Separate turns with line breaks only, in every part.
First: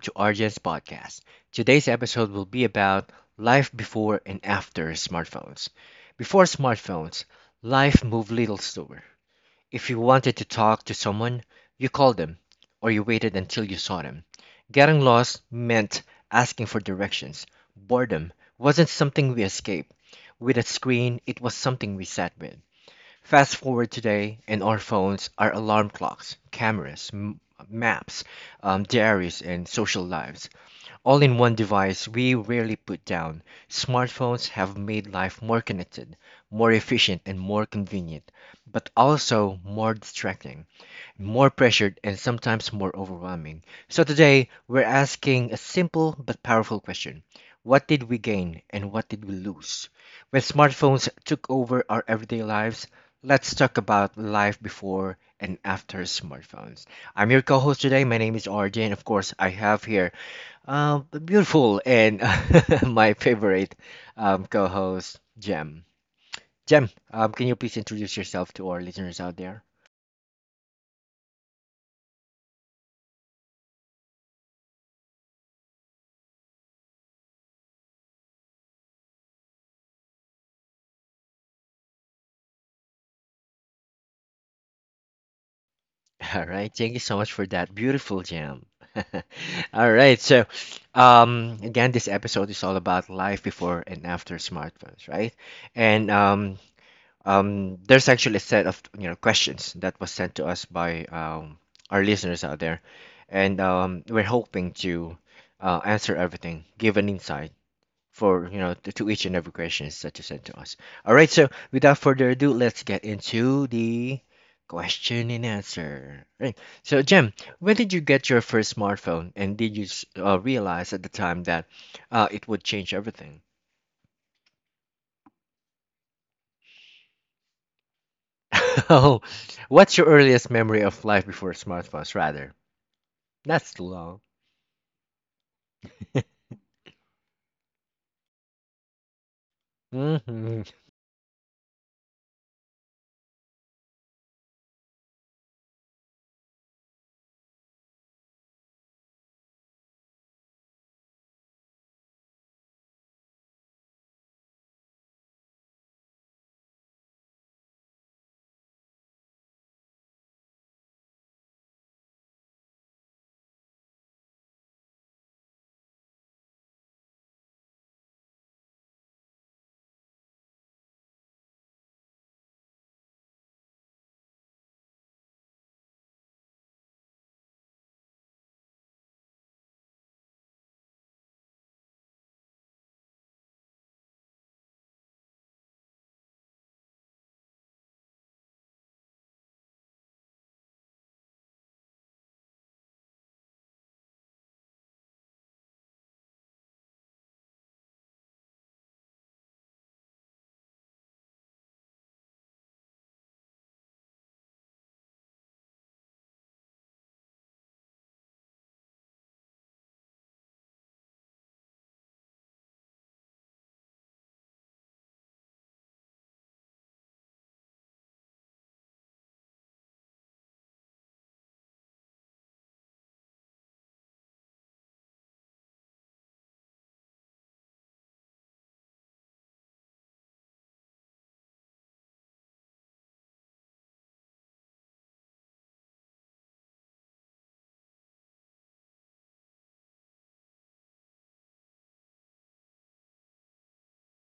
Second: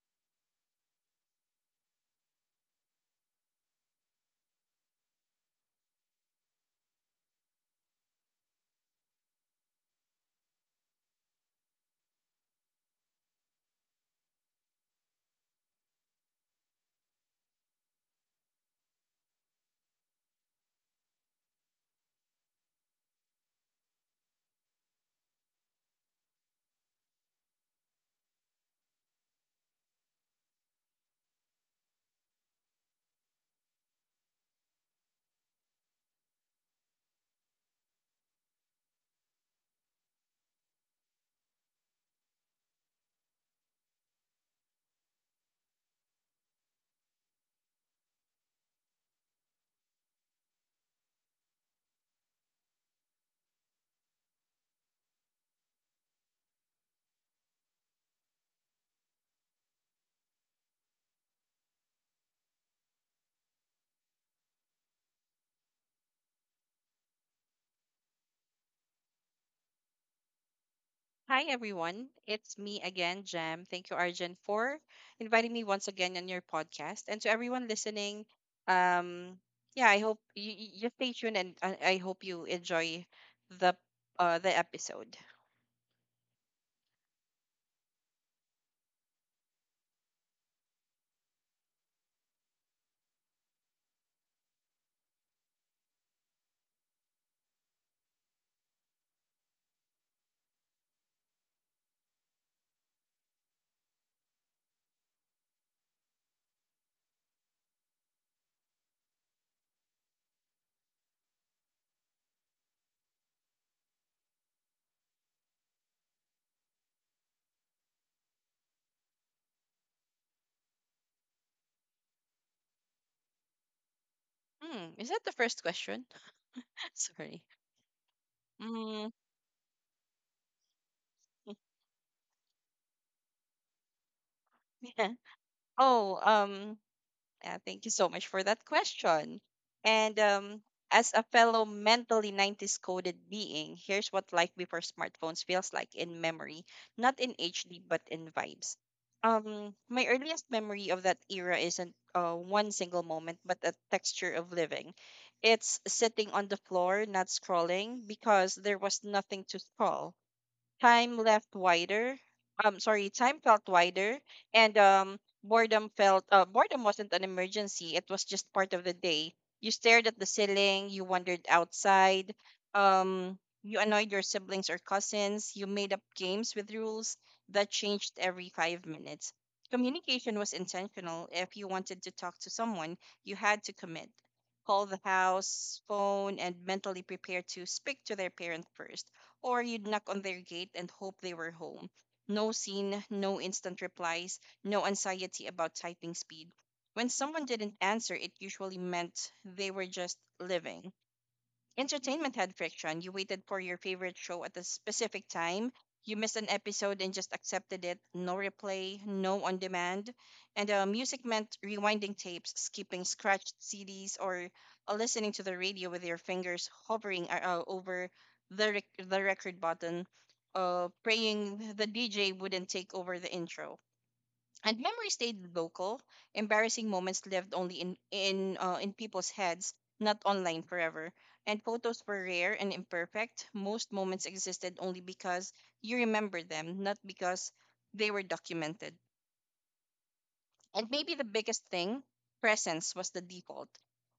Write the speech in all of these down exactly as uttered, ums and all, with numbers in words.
to R J's podcast. Today's episode will be about life before and after smartphones. Before smartphones, life moved little slower. If you wanted to talk to someone, you called them or you waited until you saw them. Getting lost meant asking for directions. Boredom wasn't something we escaped. With a screen, it was something we sat with. Fast forward today, and our phones are alarm clocks, cameras, m- maps, um, diaries, and social lives. All in one device we rarely put down. Smartphones have made life more connected, more efficient, and more convenient, but also more distracting, more pressured, and sometimes more overwhelming. So today, we're asking a simple but powerful question: what did we gain and what did we lose when smartphones took over our everyday lives? Let's talk about life before and after smartphones. I'm your co host today. My name is R J, and of course, I have here uh, the beautiful and my favorite um, co host, Jem. Jem, um, can you please introduce yourself to our listeners out there?
Hi, everyone. It's me again, Jam. Thank you, Arjun, for inviting me once again on your podcast. And to everyone listening, um, yeah, I hope you, you stay tuned and uh, I hope you enjoy the uh, the episode.
All right, thank you so much for that beautiful Jam. All right, so um, again, this episode is all about life before and after smartphones, right? And um, Um, there's actually a set of you know questions that was sent to us by um, our listeners out there, and um, we're hoping to uh, answer everything, give an insight for you know to, to each and every questions that you sent to us. All right, so without further ado, let's get into the question and answer. Right. So, Jem, when did you get your first smartphone, and did you s- uh, realize at the time that uh, it would change everything?
Hmm, is that the first question? Sorry. Mm,
Oh, what's your earliest memory of life before smartphones, rather? That's too long.
yeah. Oh, um, Uh, thank you so much for that question. And um,
Hmm.
As a fellow mentally nineties coded being, here's what life before smartphones feels like in memory, not in H D, but in vibes. Um, my earliest memory of that era isn't uh, one single moment, but a texture of living. It's sitting on the floor, not scrolling, because there was nothing to scroll. Time left wider. Um, sorry, time felt wider, and um, boredom felt. Uh, boredom wasn't an emergency. It was just part of the day. You stared at the ceiling. You wandered outside. Um, you annoyed your siblings or cousins. You made up games with rules that changed every five minutes. Communication was intentional. If you wanted to talk to someone, you had to commit, call the house phone and mentally prepare to speak to their parent first, or you'd knock on their gate and hope they were home. No scene, no instant replies, no anxiety about typing speed. When someone didn't answer, it usually meant they were just living. Entertainment had friction. You waited for your favorite show at a specific time. You missed an episode and just accepted it. No replay, no on demand. And uh, Music meant rewinding tapes, skipping scratched C Ds, or uh, listening to the radio with your fingers hovering uh, uh, over the, rec- the record button, uh, praying the D J wouldn't take over the intro, and memory stayed local. Embarrassing moments lived only in in uh, in people's heads, not online forever. And photos were rare and imperfect. Most moments existed only because you remember them, not because they were documented. And maybe the biggest thing, presence was the default.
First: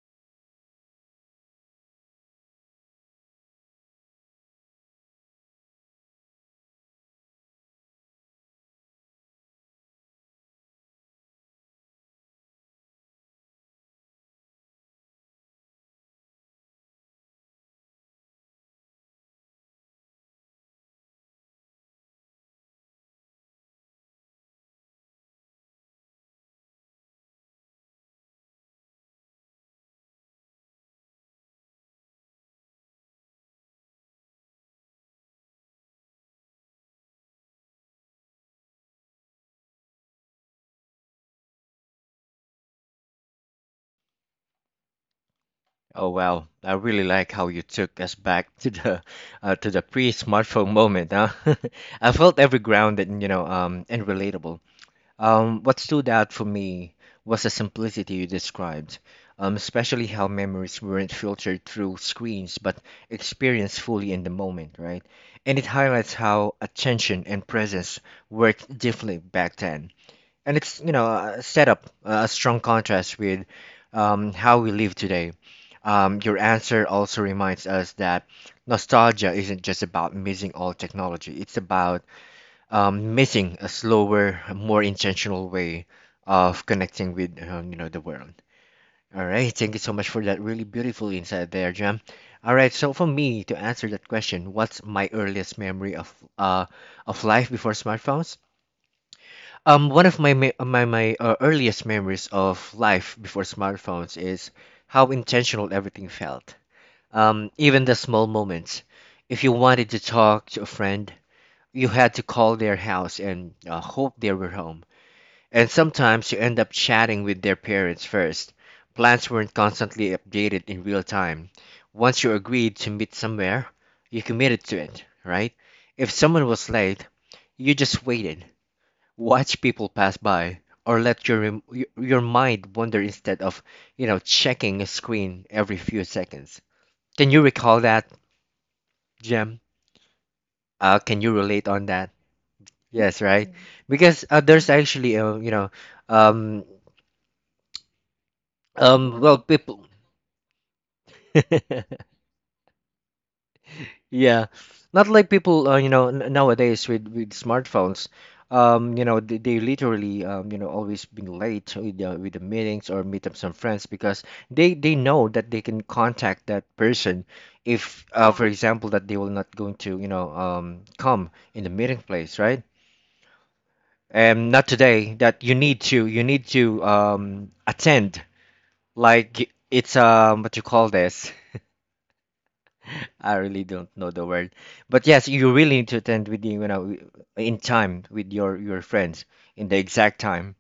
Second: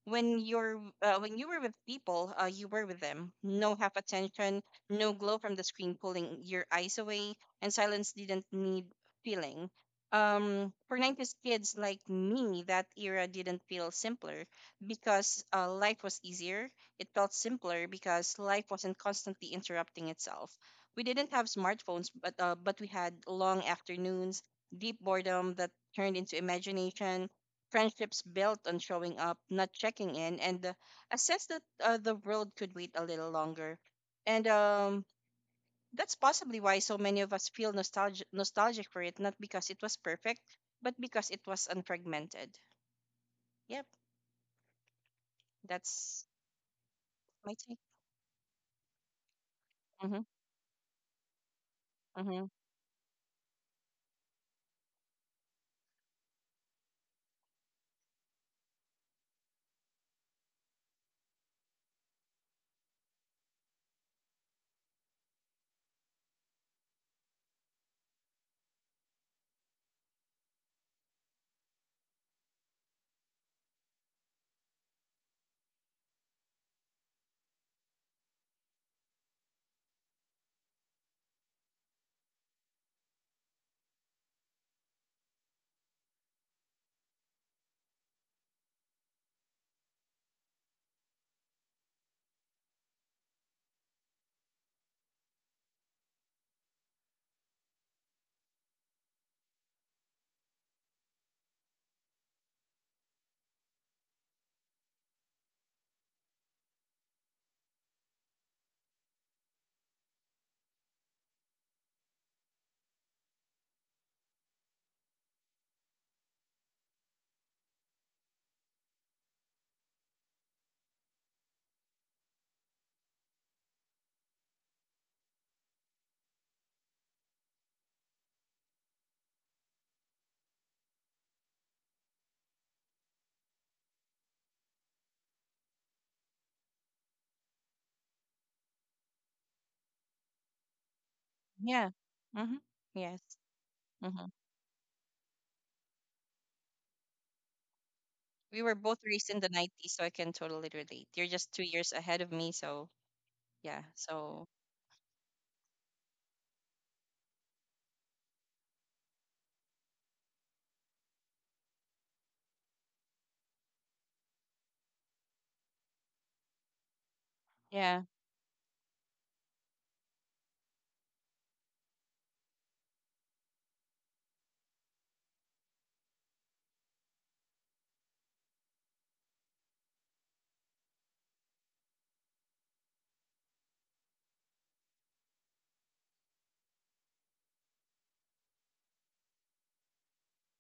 When you're uh, when you were with people, uh, you were with them. No half attention, no glow from the screen pulling your eyes away, and silence didn't need feeling. Um, for nineties kids like me, that era didn't feel simpler because uh, life was easier. It felt simpler because life wasn't constantly interrupting itself. We didn't have smartphones, but uh, but we had long afternoons, deep boredom that turned into imagination, friendships built on showing up, not checking in, and uh, a sense that uh, the world could wait a little longer. And um, That's possibly why so many of us feel nostalgi- nostalgic for it, not because it was perfect, but because it was unfragmented. Yep,
Oh
that's
wow, I really like how
my
you
take.
took us back to the uh, to the
Mm-hmm,
pre-smartphone moment, huh? I felt
mm-hmm.
every grounded, you know, um, and relatable. Um, what stood out for me was the simplicity you described, um, especially how memories weren't filtered through screens but experienced fully in the moment, right? And it highlights how attention and presence worked differently back then. And it's, you know, uh, set up a strong contrast with um, how we live today. Um, your answer also reminds us that nostalgia isn't just about missing all technology, it's about um, missing a slower, more intentional way of connecting with um, you know the world. All right, thank you so much for that really beautiful insight there, Jam. All right, so for me to answer that question, what's my earliest memory of uh of life before smartphones? Um, one of my me- my my uh, earliest memories of life before smartphones is how intentional everything felt. Um, even the small moments. If you wanted to talk to a friend, you had to call their house and uh, hope they were home. And sometimes you end up chatting with their parents first. Plans weren't constantly updated in real time. Once you agreed to meet somewhere, you committed to it, right? If someone was late, you just waited, watched people pass by, or let your rem- y- your mind wander instead of, you know, checking a screen every few seconds. Can you recall that, Jem? Uh, can you relate on
Yeah.
that?
Mm-hmm. Yes.
Yes, right. Mm. Because
Mm-hmm.
uh, there's actually uh, you know, um,
We were both
um,
raised
well,
in the
people.
nineties, so I can totally relate. You're just two years ahead of me, so yeah.
Yeah,
So
not like people, uh, you know, n nowadays with with smartphones. Um, you know, they, they literally, um, you know, always been late with the, with the meetings or meet up some friends because they they know that they can contact that person
yeah.
if, uh, yeah, for yeah, example, that they will not going to, you know, um, come in the meeting place, right? And not today that you need to you need to um attend. Like it's um what you call this? I really don't know the word. But yes, you really need to attend with the, you know in time with your your friends in the exact time.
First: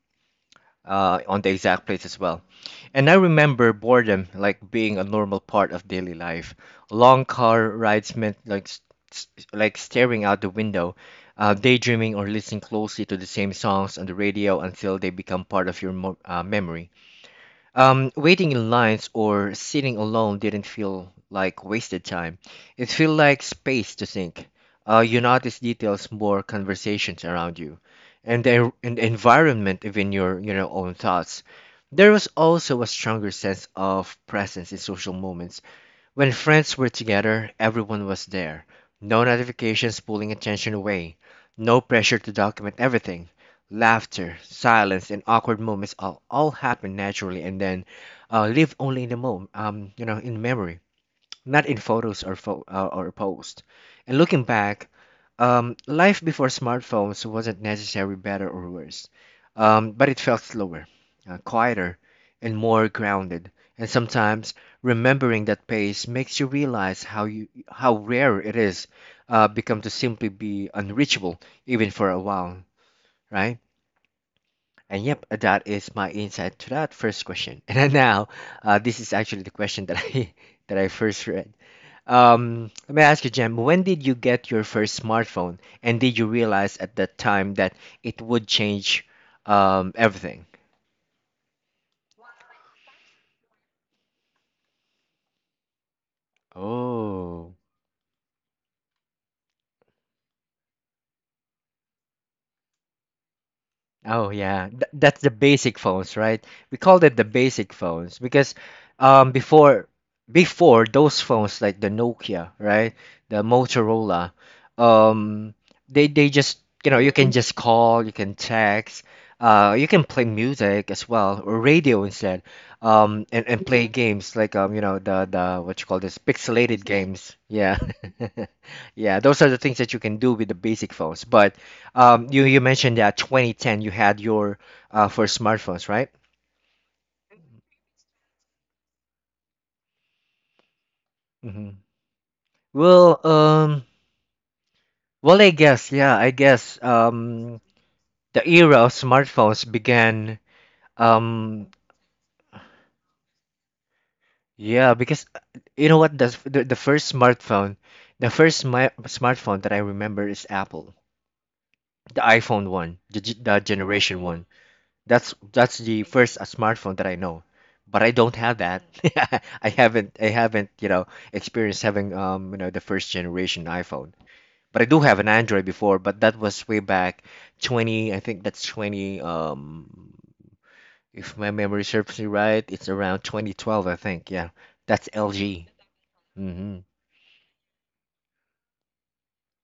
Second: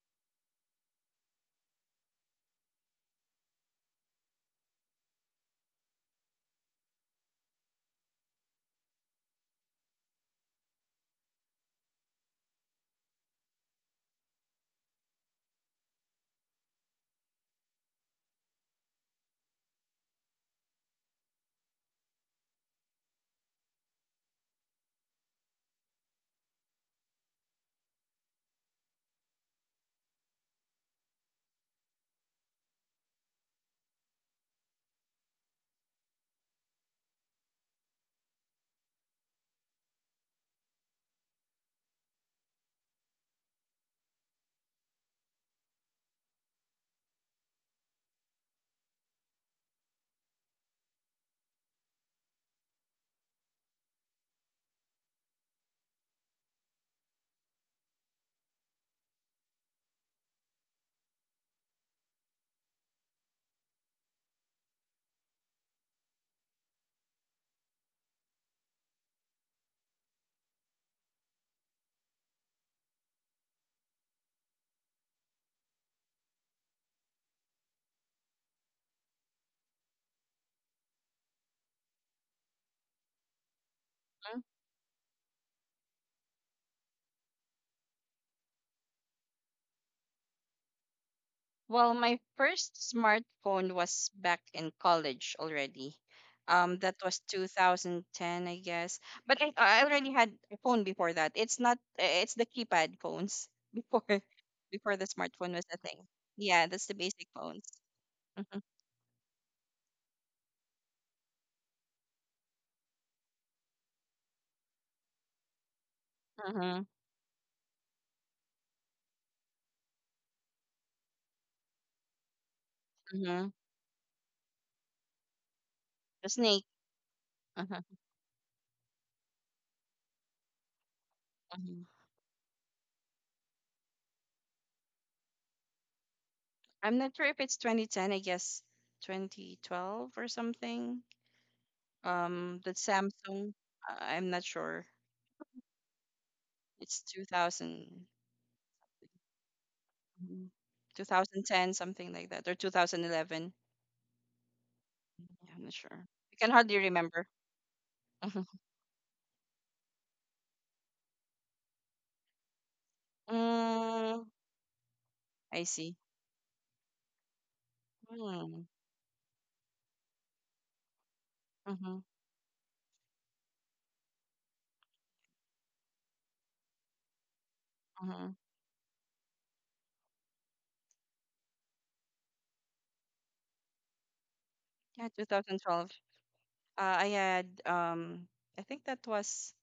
Uh, on the exact place as well. And I remember boredom like being a normal part of daily life. Long car rides meant like s- s- like staring out the window, uh, daydreaming or listening closely to the same songs on the radio until they become part of your mo- uh, memory. Um, waiting in lines or sitting alone didn't feel like wasted time. It felt like space to think. Uh, you notice details more, conversations around you, and the and the environment, even your you know own thoughts. There was also a stronger sense of presence in social moments. When friends were together, everyone was there. No notifications pulling attention away, no pressure to document everything. Laughter, silence, and awkward moments all, all happened naturally and then uh, live only in the moment, um, you know, in memory, not in photos or fo- uh, or posts. And looking back, um, life before smartphones wasn't necessarily better or worse, um, but it felt slower, uh, quieter, and more grounded. And sometimes, remembering that pace makes you realize how you how rare it is, uh, become to simply be unreachable even for a while, right? And yep, that is my insight to that first question. And then now, uh, this is actually the question that I that I first read. Um, let me ask you, Jem, when did you get your first smartphone, and did you realize at that time that it would change um, everything?
Well, my first smartphone was back in college already. Um, that was
Oh.
two thousand ten, I guess. But I, I already had a phone before that. It's not. uh, It's the keypad phones before
Oh yeah, Th-
before the
that's the
smartphone was a
basic
thing.
phones, right?
Yeah,
We
that's the
called it the
basic phones.
basic phones because,
Mhm,
um, before before those phones like the Nokia, right? The Motorola, um, they they just,
mhm,
you know you can just call, you can text, uh, you can play music as well, or radio instead, um, and
mhm.
and play games like um you know the the what you call this,
The snake.
pixelated games, yeah,
Mhm,
yeah. Those are the things that you can do with the basic phones, but
mhm.
um, you you mentioned that twenty ten you had your uh first smartphones, right?
I'm not sure if it's twenty ten. I guess twenty twelve or something.
Hmm.
Um, the
Well,
Samsung.
um,
I- I'm not sure.
well, I guess yeah, I guess
It's
um
two thousand.
the era of smartphones began,
Mhm.
um
two thousand ten, something like that, or two thousand eleven.
yeah because uh,
Yeah, I'm not
you
sure.
know what, the
I
f-
can
the, the
hardly
first
remember.
smartphone, the
Mhm.
first smi- smartphone that I remember is Apple, the iPhone one, the, g- the generation
Mm,
one. That's
I
that's
see.
the first uh, smartphone that I know, but I don't have
Mm,
that. I haven't I haven't you know experienced
mm-hmm,
having, um you know the first generation iPhone. But I do have an Android before, but that was way back twenty. I
mm-hmm.
think that's twenty. Um, if my memory serves me right, it's around twenty twelve. I think, yeah, that's
Yeah,
L G.
two thousand twelve. Uh, I had um, I think that was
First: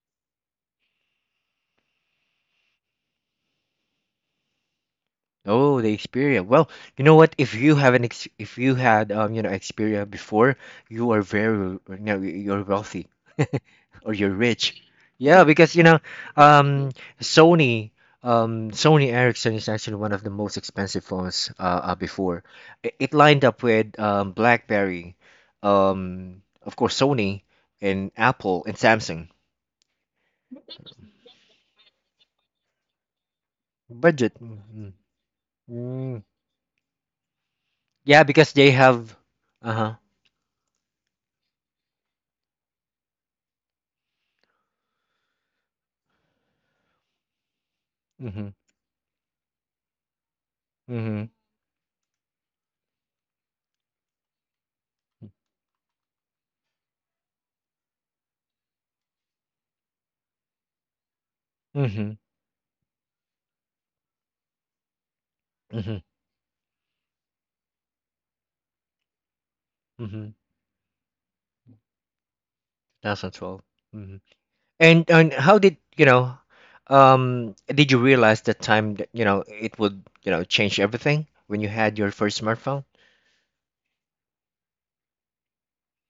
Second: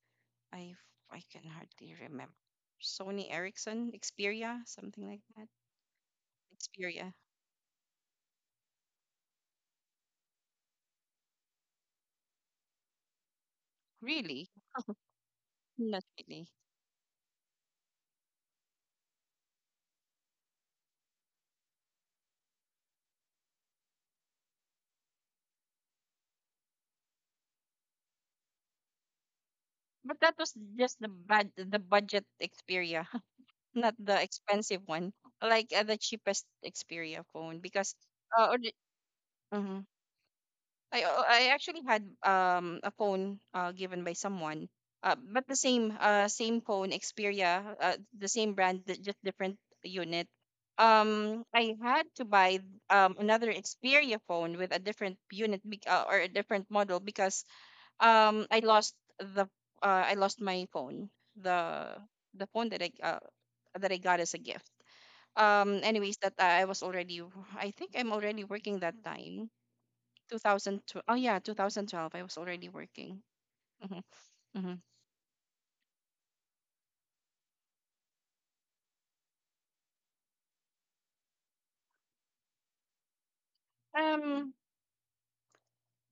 I I can hardly remember. Sony Ericsson, Xperia, something like that.
Oh, the Xperia. Well, you
Xperia.
know what? If you have an ex If you had, um you know Xperia before, you are very, you know you're wealthy or you're
Really?
rich. Yeah, because, you know
Not really.
um Sony, um Sony Ericsson is actually one of the most expensive phones uh, uh before. It, it lined up with um BlackBerry, um of course Sony and Apple and Samsung.
But that was just the bad the budget Xperia. Not the
Budget.
expensive
Mm-hmm.
one, like uh, the
Mm.
cheapest Xperia phone because
Yeah,
uh,
because
or
they
the-
have,
Mhm.
uh-huh.
I uh, I actually had um a phone uh given by someone uh but the same uh same phone Xperia uh the
Mm-hmm.
same brand di- just different unit.
Mm-hmm.
Um, I had to buy um another Xperia phone with a different unit bec- uh, or a different model because um I lost the uh I lost my phone, the
Mhm,
the phone that I uh that I got as a gift. Um
mhm,
anyways, that uh, I was already, I think I'm already working that time,
mhm.
two thousand twelve. Oh yeah, twenty twelve I was already working.
twenty twelve.
Hmm
Mhm.
hmm.
And and how did you know? Um, did you realize that time that you know it would you know change everything when you had your first smartphone?
um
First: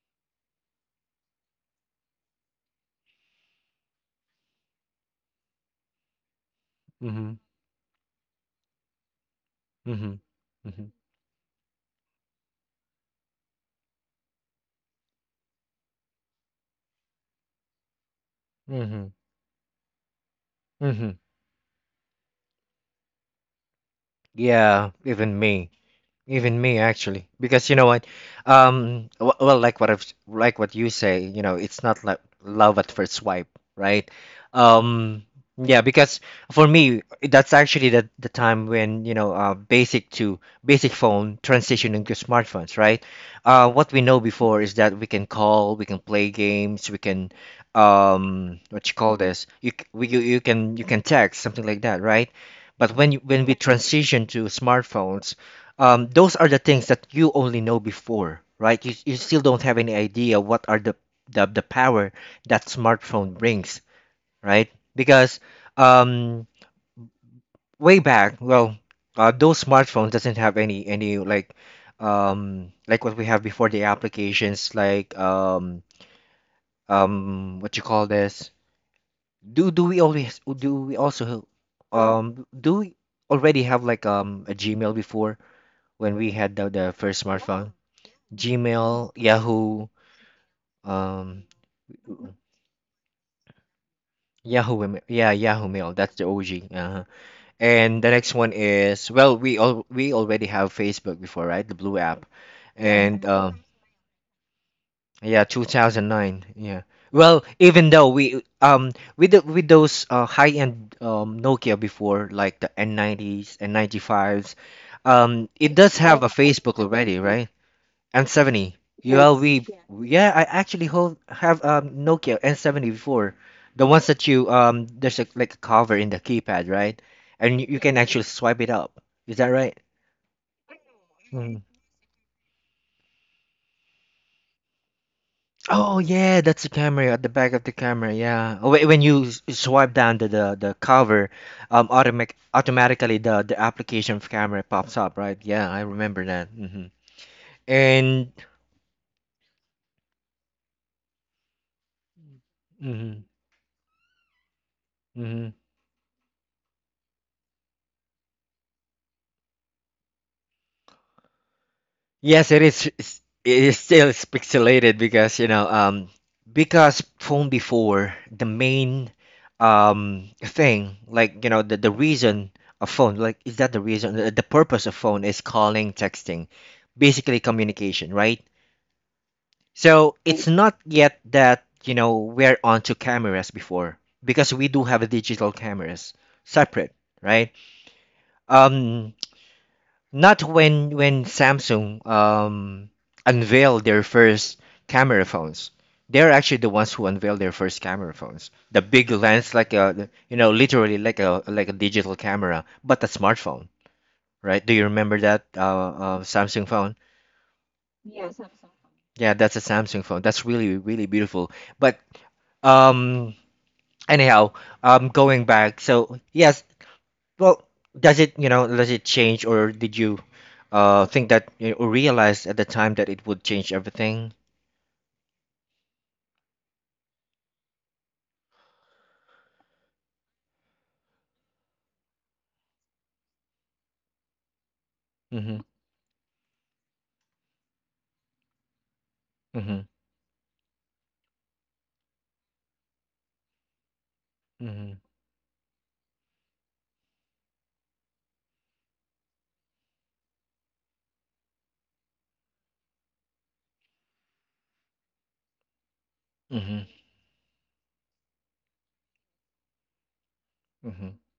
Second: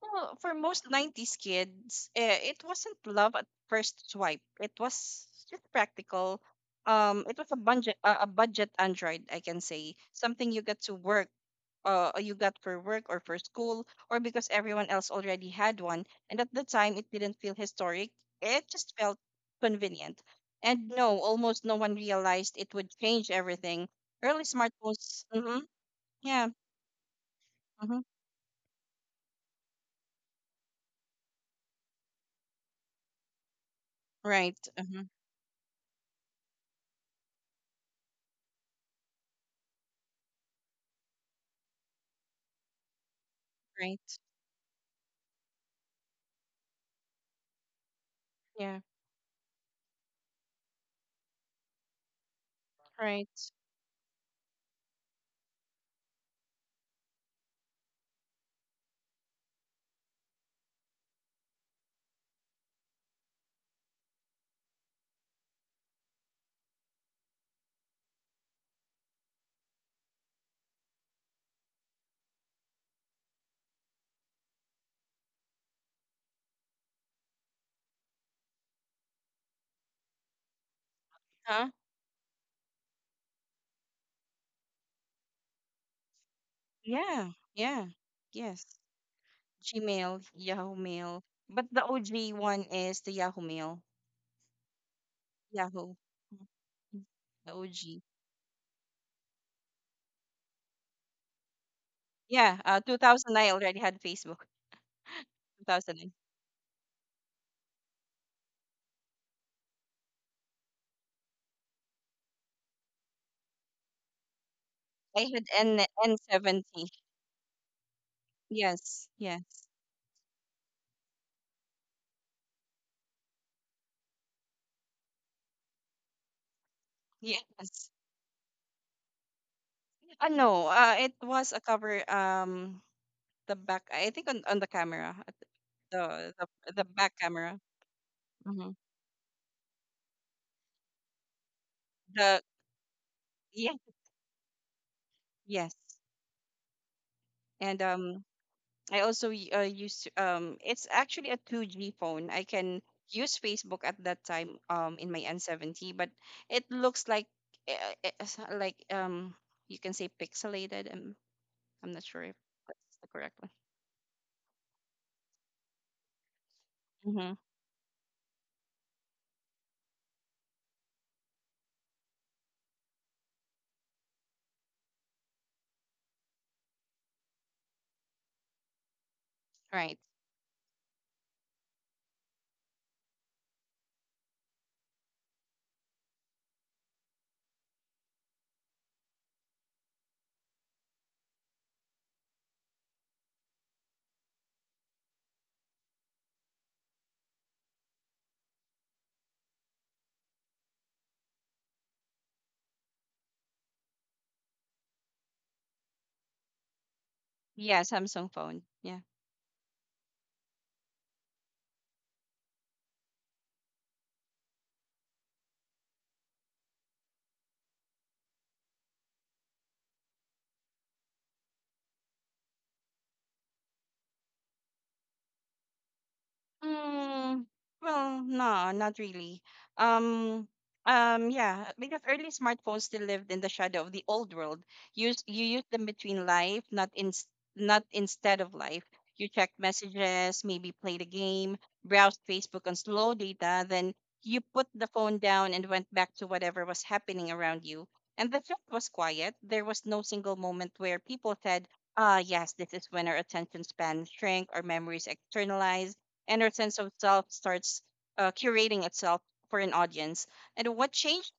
well, for most nineties kids eh, it wasn't love at first swipe, it was just practical. Um it
Mhm,
was a budget, a a budget Android, I can say.
mhm,
Something you get
mhm,
to work, uh, uh, you got for work or for school, or because everyone else already had one. And at the time, it didn't feel historic, it just
mhm,
felt convenient. And
mhm.
no, almost no one realized it would change everything. Early
Yeah,
smartphones,
even
mm-hmm,
me.
yeah,
Even me, actually, because you know
mm-hmm,
what, um, w- well, like what I've like what you say, you know, it's not like love at first swipe, right?
right, uh-huh,
Um, yeah, because for me, that's actually the the time when, you know, uh, basic to basic phone transition into smartphones, right? Uh, what we
right,
know before is that we can call, we can play games, we can, um,
yeah,
what you call this? You c- we you, you can you can text something like that, right? But when you,
right,
when we transition to smartphones, um, those are the things that you only know before, right? You, you still don't have any idea what are the, the, the power that smartphone brings, right? Because, um, way back, well, uh, those smartphones doesn't have any any like, um, like what we have before, the applications like, um, um, what you call this? Do do we always do we also
huh?
um do we already have like um a Gmail before when we had the, the first
Yeah,
smartphone?
yeah, yes.
Gmail, Yahoo,
Gmail, Yahoo Mail.
um,
But the O G one is the Yahoo Mail.
Yahoo, Mail- yeah, Yahoo Mail.
Yahoo.
That's the O G. Uh-huh.
Mhm. The
And
O G.
the next one is, well, we all we already have Facebook before, right? The blue app.
Yeah, uh,
Yeah. And mhm,
two thousand nine I
um,
already had Facebook.
yeah,
two thousand nine.
two thousand nine. Yeah. Well, even though we, um with the, with those uh, high-end um Nokia before, like the N nineties and ninety fives,
I
um,
had
it
N
does have a
N70.
Facebook already, right? N seventy. Right?
Yes,
Yeah, yes,
yes,
we, yeah. Yeah, I actually hold have um Nokia N seventy before. The ones that you um there's a, like a cover in the keypad, right? And you, you
yes.
can actually swipe it up. Is that right?
Uh, no, uh, It was
Mm.
a cover. Um, the back. I think on, on the camera, at
Oh
the
yeah,
the
that's the
the
camera
back
at the back
camera.
of the camera. Yeah. Oh,
Hmm.
wait, when you s- swipe down the the, the cover, um automatic
The
automatically the the
Yeah,
application of camera pops up, right? Yeah,
yes.
I remember that. Hmm
And um,
And
I also y- uh, used to- um, it's actually a two G phone. I can
mhm,
use Facebook at that time um in my
mhm.
N seventy, but it looks like uh, uh, s- like um you can say pixelated. I'm I'm not sure if
Yes, it is.
that's the
It's-
correct.
It is still is pixelated because you know, um, because
Mm-hmm.
phone before the main um thing, like you know, the the reason of phone, like is that the reason? The, the purpose of phone is calling, texting, basically communication, right?
Right.
So it's not yet that you know we're onto cameras before because we do have digital cameras separate, right? Um, Not when when Samsung um unveiled their first camera phones. They're actually the ones who unveiled their first camera phones. The big lens, like a you know, literally like a like a digital camera, but a smartphone, right? Do you remember that uh, uh Samsung phone?
Yeah, Samsung phone. Yeah.
Yeah, that's a Samsung phone. That's really really beautiful. But um anyhow um going back, so yes. Well, does it, you know, does it change or did you uh think that, you know, or realize at the time that it would change everything?
Mm, well, no, not really. Um, um, yeah, because early smartphones still lived in the shadow of the old world. Use You
Mm-hmm.
use them between life, not in, not instead of life. You check
Mm-hmm.
messages, maybe played a game, browsed Facebook on slow data, then you put the
Mm-hmm.
phone down and went back to whatever was happening around you. And the trip was quiet. There was no single moment where people said, "Ah, yes, this is when our attention span shrank, our memories externalized," and our sense
Mm-hmm.
of self starts uh, curating itself for an audience. And what
Mm-hmm.
changed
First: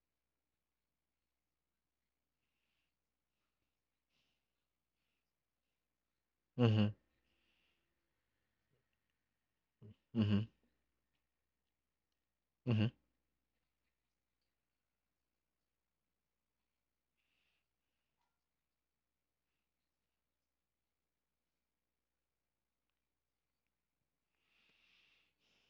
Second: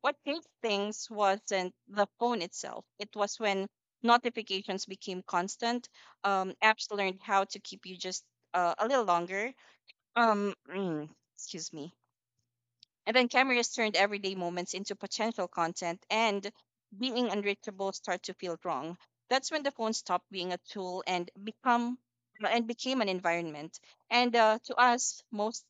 what changed things wasn't the phone itself. It was when notifications became constant. Um,
Mm-hmm.
apps learned how to keep you just uh, a little longer.
Mm-hmm.
Um, mm, excuse me.
Mm-hmm.
And then cameras turned everyday moments into potential content, and being unreachable start to feel wrong. That's when the phone stopped being a tool and become and became an environment. And uh, to us, most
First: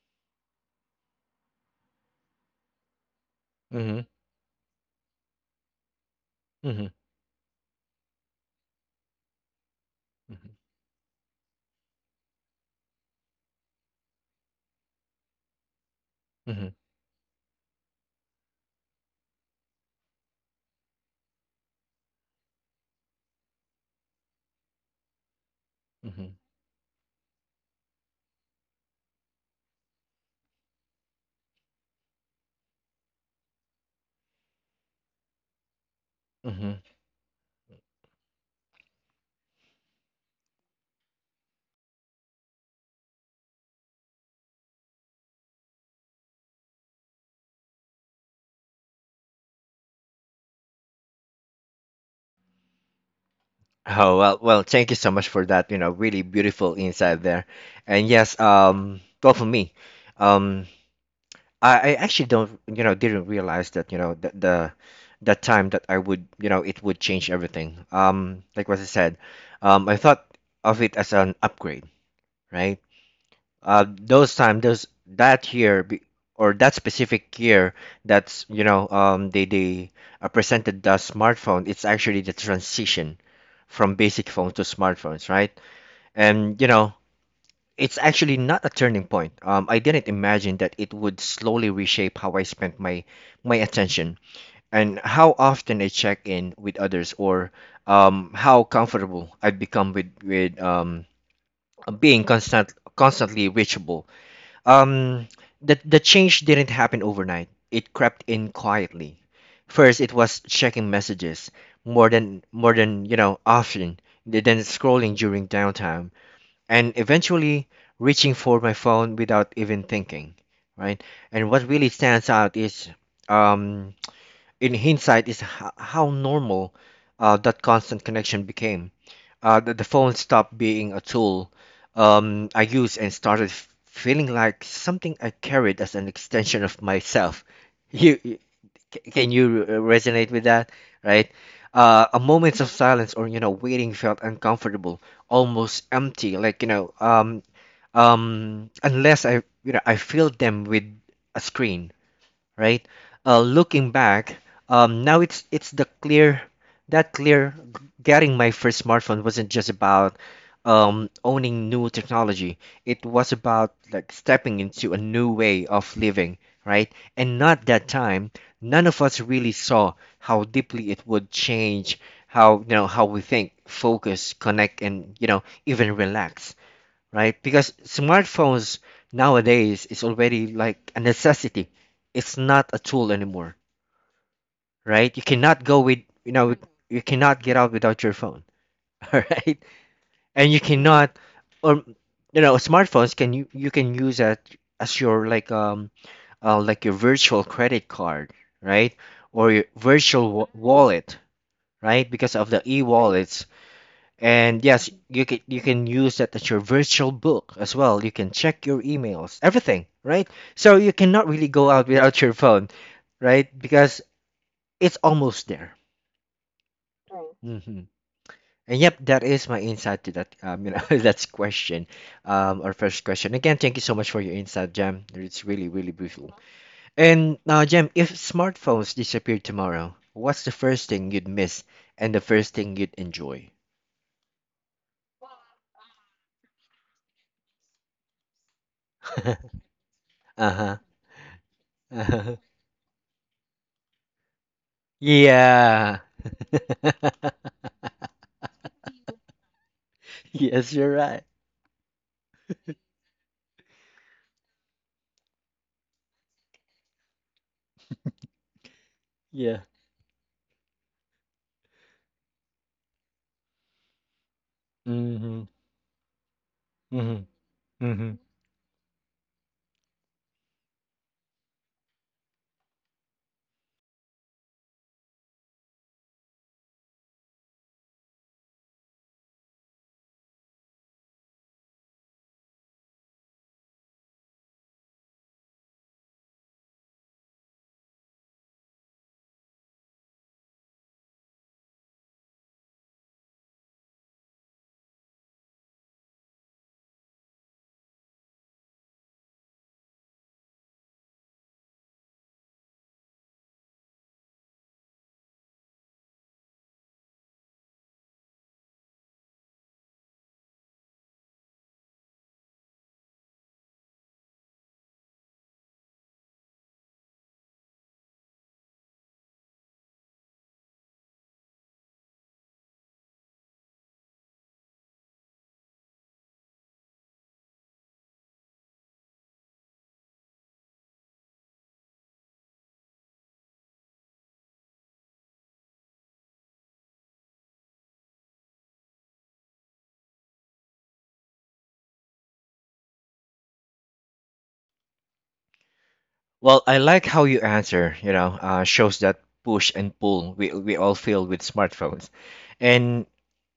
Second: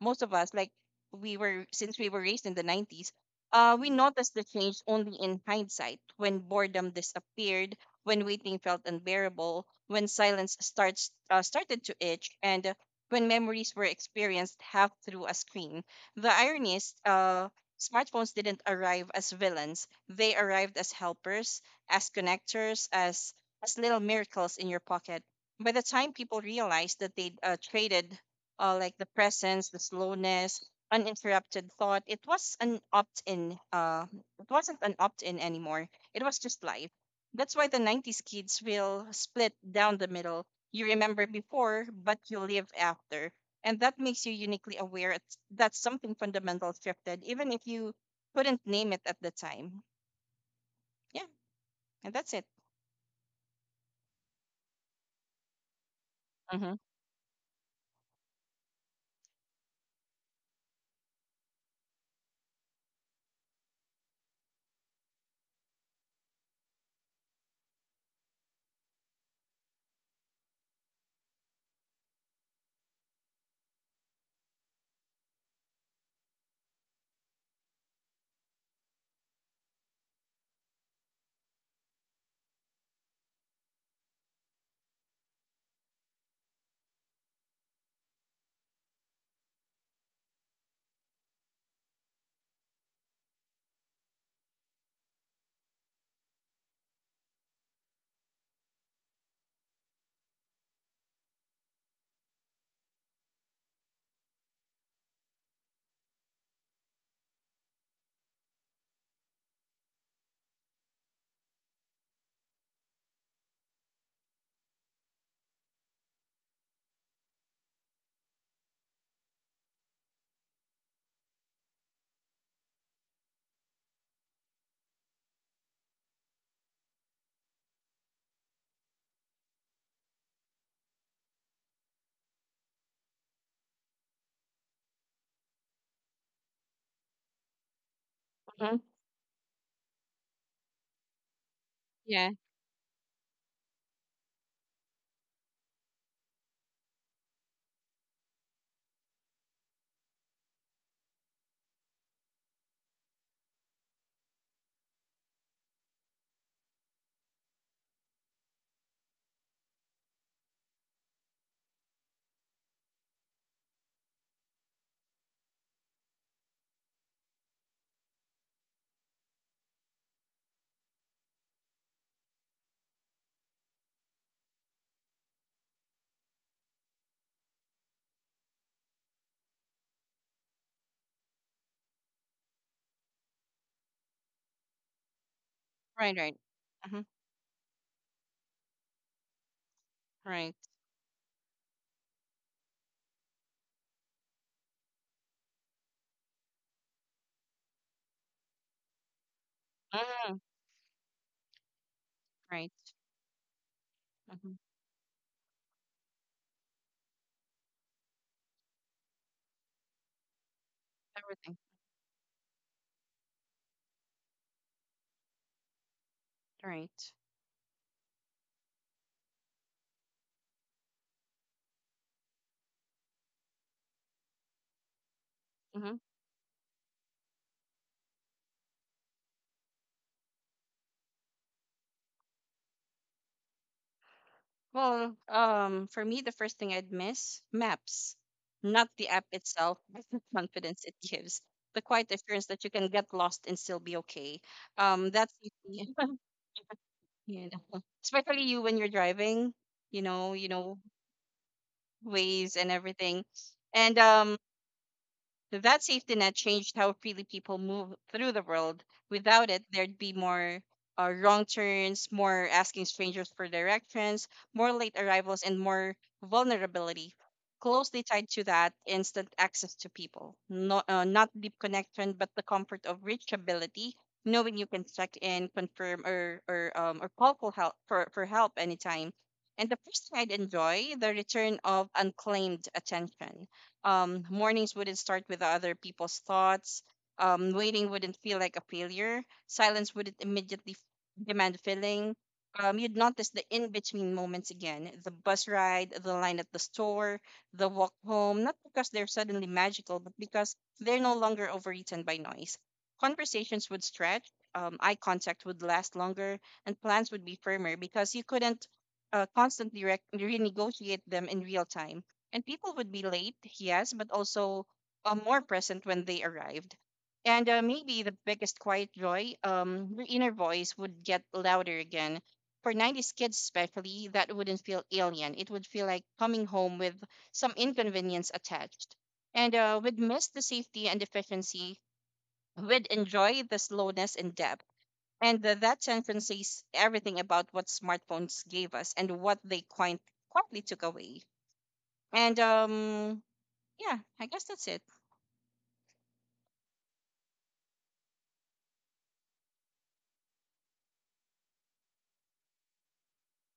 most of us, like we were, since we were raised in the nineties, uh, we
Mm-hmm.
noticed the change only in hindsight, when
Mm-hmm.
boredom disappeared, when waiting felt unbearable, when silence starts uh, started to itch, and uh, when memories were experienced half through a screen. The irony is, uh, smartphones didn't arrive as villains. They arrived as helpers, as connectors, as as little miracles in your pocket. By the time
Mm-hmm.
people realized that they uh, traded, uh, like, the presence, the slowness, uninterrupted thought, it was an opt-in. Uh, it wasn't an opt-in anymore. It was just
Mm-hmm.
life. That's why the nineties kids will split down the middle. You remember before, but you live after, and that makes you uniquely aware it's, that something fundamental shifted, even if you couldn't name it at the time. Yeah, and that's it.
Oh well, well, thank you so much for that, you know, really
Mm-hmm.
beautiful insight there. And yes, um, well for me, um I, I actually don't, you know, didn't realize that, you know, the, the the time that I would, you know, it would change everything. Um, like what I said, um, I thought of it as an upgrade, right? Uh, those time, those that year be- or that specific year, that's, you know, um, they they uh, presented the smartphone. It's actually the transition from basic phones to smartphones, right? And you know, it's actually not a turning point. Um, I didn't imagine that it would slowly reshape how I spent my my attention and how often I check in with others or um, how comfortable I've become with with um, being constant constantly reachable. Um, the the change didn't happen overnight. It crept in quietly. First, it was checking messages more than more than you know often than scrolling during downtime, and eventually reaching for my phone without even thinking, right? And what really stands out is, um, in hindsight, is ho- how normal uh, that constant connection became. Uh, the, the phone stopped being a tool um, I used and started f- feeling like something I carried as an extension of myself. You,
Hmm.
C- Can you uh, resonate with that, right? Uh, a
Yeah,
moments of silence or you know waiting felt uncomfortable, almost empty. Like you know, um, um, unless I you know I filled them with a screen, right? Uh, looking back, um, now it's it's the clear that clear getting my first smartphone wasn't just about um, owning new technology. It was about like stepping into a new way of living, right? And not that time, none of us really saw how deeply it would change how you know how we think, focus, connect, and you know even relax, right? Because smartphones nowadays is already like a necessity. It's not a tool anymore, right? You cannot go with,
right,
you
right.
know, with- you
Mm-hmm.
cannot get out without your phone, all right? And
Right.
you cannot, or you know, smartphones can you you can use that as your like um uh, like your virtual credit card, right? Or your virtual
Mm-hmm.
wa- wallet, right? Because of the Right.
Right.
e-wallets.
Mm-hmm.
And yes, you can you can use that as your virtual book as well. You can check your emails, everything, right? So you cannot really
Everything.
go out without your phone, right? Because it's almost there.
Right.
Hmm And yep, that is my insight to that um, you know that's question, um, our first question. Again, thank you so much for your insight, Jam. It's really really
Mm-hmm.
beautiful. And now, Jam, if smartphones disappeared tomorrow, what's the first thing you'd miss and the first thing you'd enjoy?
Well, um, for me, the first thing I'd miss, maps, not the app itself, but the
Uh-huh.
confidence it gives, the quiet
Uh-huh.
assurance that you can get lost and still be okay. Um, that's
Yeah.
you know, especially you when you're driving, you know, you
Yes,
know
you're right.
ways and everything. And um So that safety net changed how freely people move through the world. Without
Yeah.
it, there'd be more uh, wrong turns, more asking strangers for directions, more late arrivals,
hmm
and more vulnerability.
hmm
Closely
hmm
tied to that, instant access to people. Not, uh, not deep connection, but the comfort of reachability, knowing you can check in, confirm, or, or, um, or call for help, for, for help anytime. And the first thing I'd enjoy, the return of unclaimed attention. Um, mornings wouldn't start with other people's thoughts. Um, waiting wouldn't feel like a failure. Silence wouldn't immediately f- demand filling. Um, you'd notice the in between moments again, the bus ride, the line at the store, the walk home, not because they're suddenly magical, but because they're no longer overeaten by noise. Conversations would stretch, um, eye contact would last longer, and plans would be firmer because you couldn't uh, constantly re- renegotiate them in real time, and people would be late, yes, but also uh, more present when they arrived. And uh, maybe the biggest quiet joy, um, your inner voice would get louder again. For nineties kids, especially, that wouldn't feel alien. It would feel like coming home with some inconvenience attached. And uh, would miss the safety and efficiency, would enjoy the slowness and depth. And uh, that sentence says everything about what smartphones gave us and what they quite, quietly took away. And um, yeah, I guess that's it.
Well, I like how you answer, you know, uh, shows that push and pull we, we all feel with smartphones. And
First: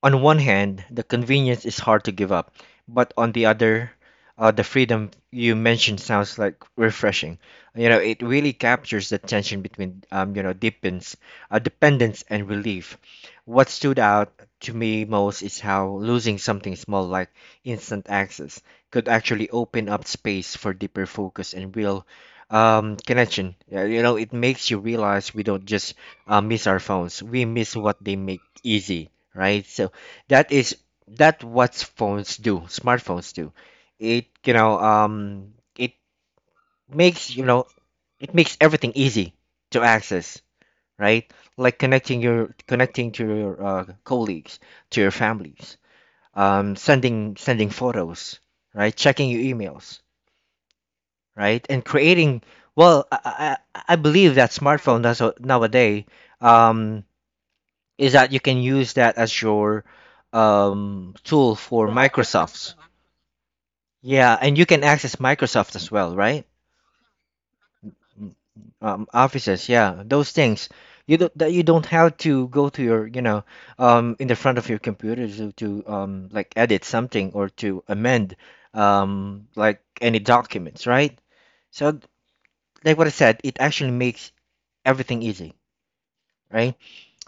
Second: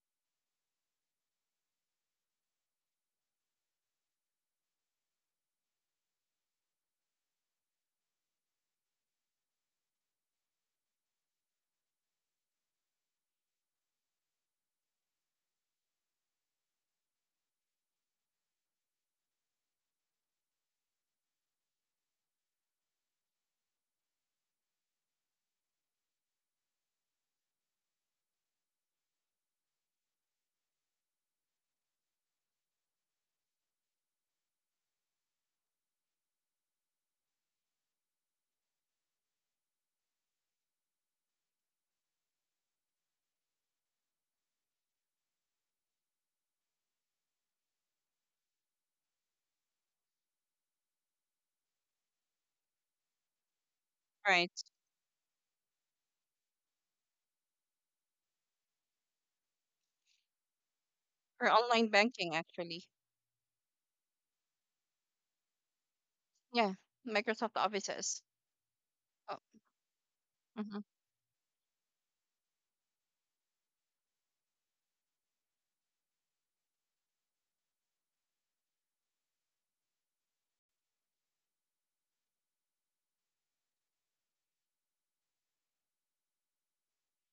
on one hand, the convenience is hard to give up, but on the other, uh, the freedom you mentioned sounds like refreshing. You know, it really captures the tension between, um, you know, depends, uh, dependence and relief. What stood out to me most is how losing something small like instant access could actually open up space for deeper focus and real um, connection. Yeah, you know, it makes you realize we don't just uh, miss our phones. We miss what they make easy, right? So that is that what phones do, smartphones do. It you know um it makes you know it makes everything easy to access, right? Like connecting your connecting to your uh, colleagues, to your families, um, sending sending photos, right? Checking your emails, right? And creating, well, I, I, I believe
Right.
that smartphone that's a- nowadays, um, is that you can use that as your um,
Or
tool
online
for
banking,
Microsoft's.
actually.
Yeah, and you can access Microsoft as well, right?
Yeah, Microsoft Offices.
Mm, Um,
Oh,
offices, yeah, those things.
mm-hmm,
You don't that you don't have to go to your, you know, um, in the front of your computer to, to um, like edit something or to amend um, like any documents, right? So, like what I said, it actually makes everything easy, right?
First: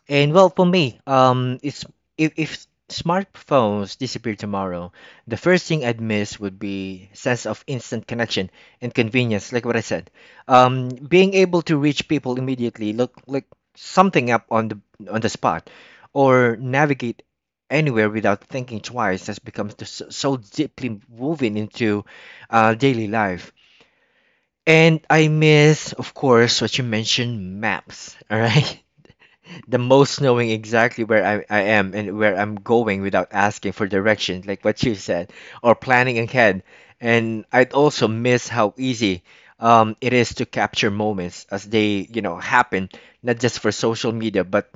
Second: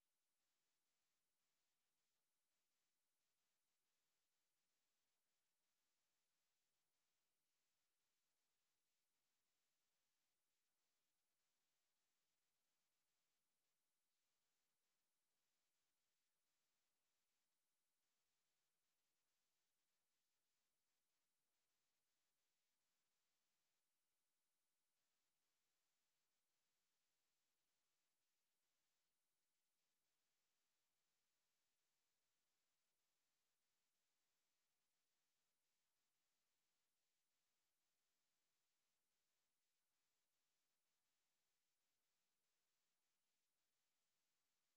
And well, for me, um, it's if, if smartphones disappear tomorrow, the first thing I'd miss would be sense of instant connection and convenience, like what I said. Um, being able to reach people immediately, look like something up on the on the spot, or navigate anywhere without thinking twice has become so, so deeply woven into uh, daily life. And I miss, of course, what you mentioned, maps. All right. The most, knowing exactly where I, I am and where I'm going without asking for directions, like what you said, or planning ahead. And I'd also miss how easy um, it is to capture moments as they, you know, happen, not just for social media, but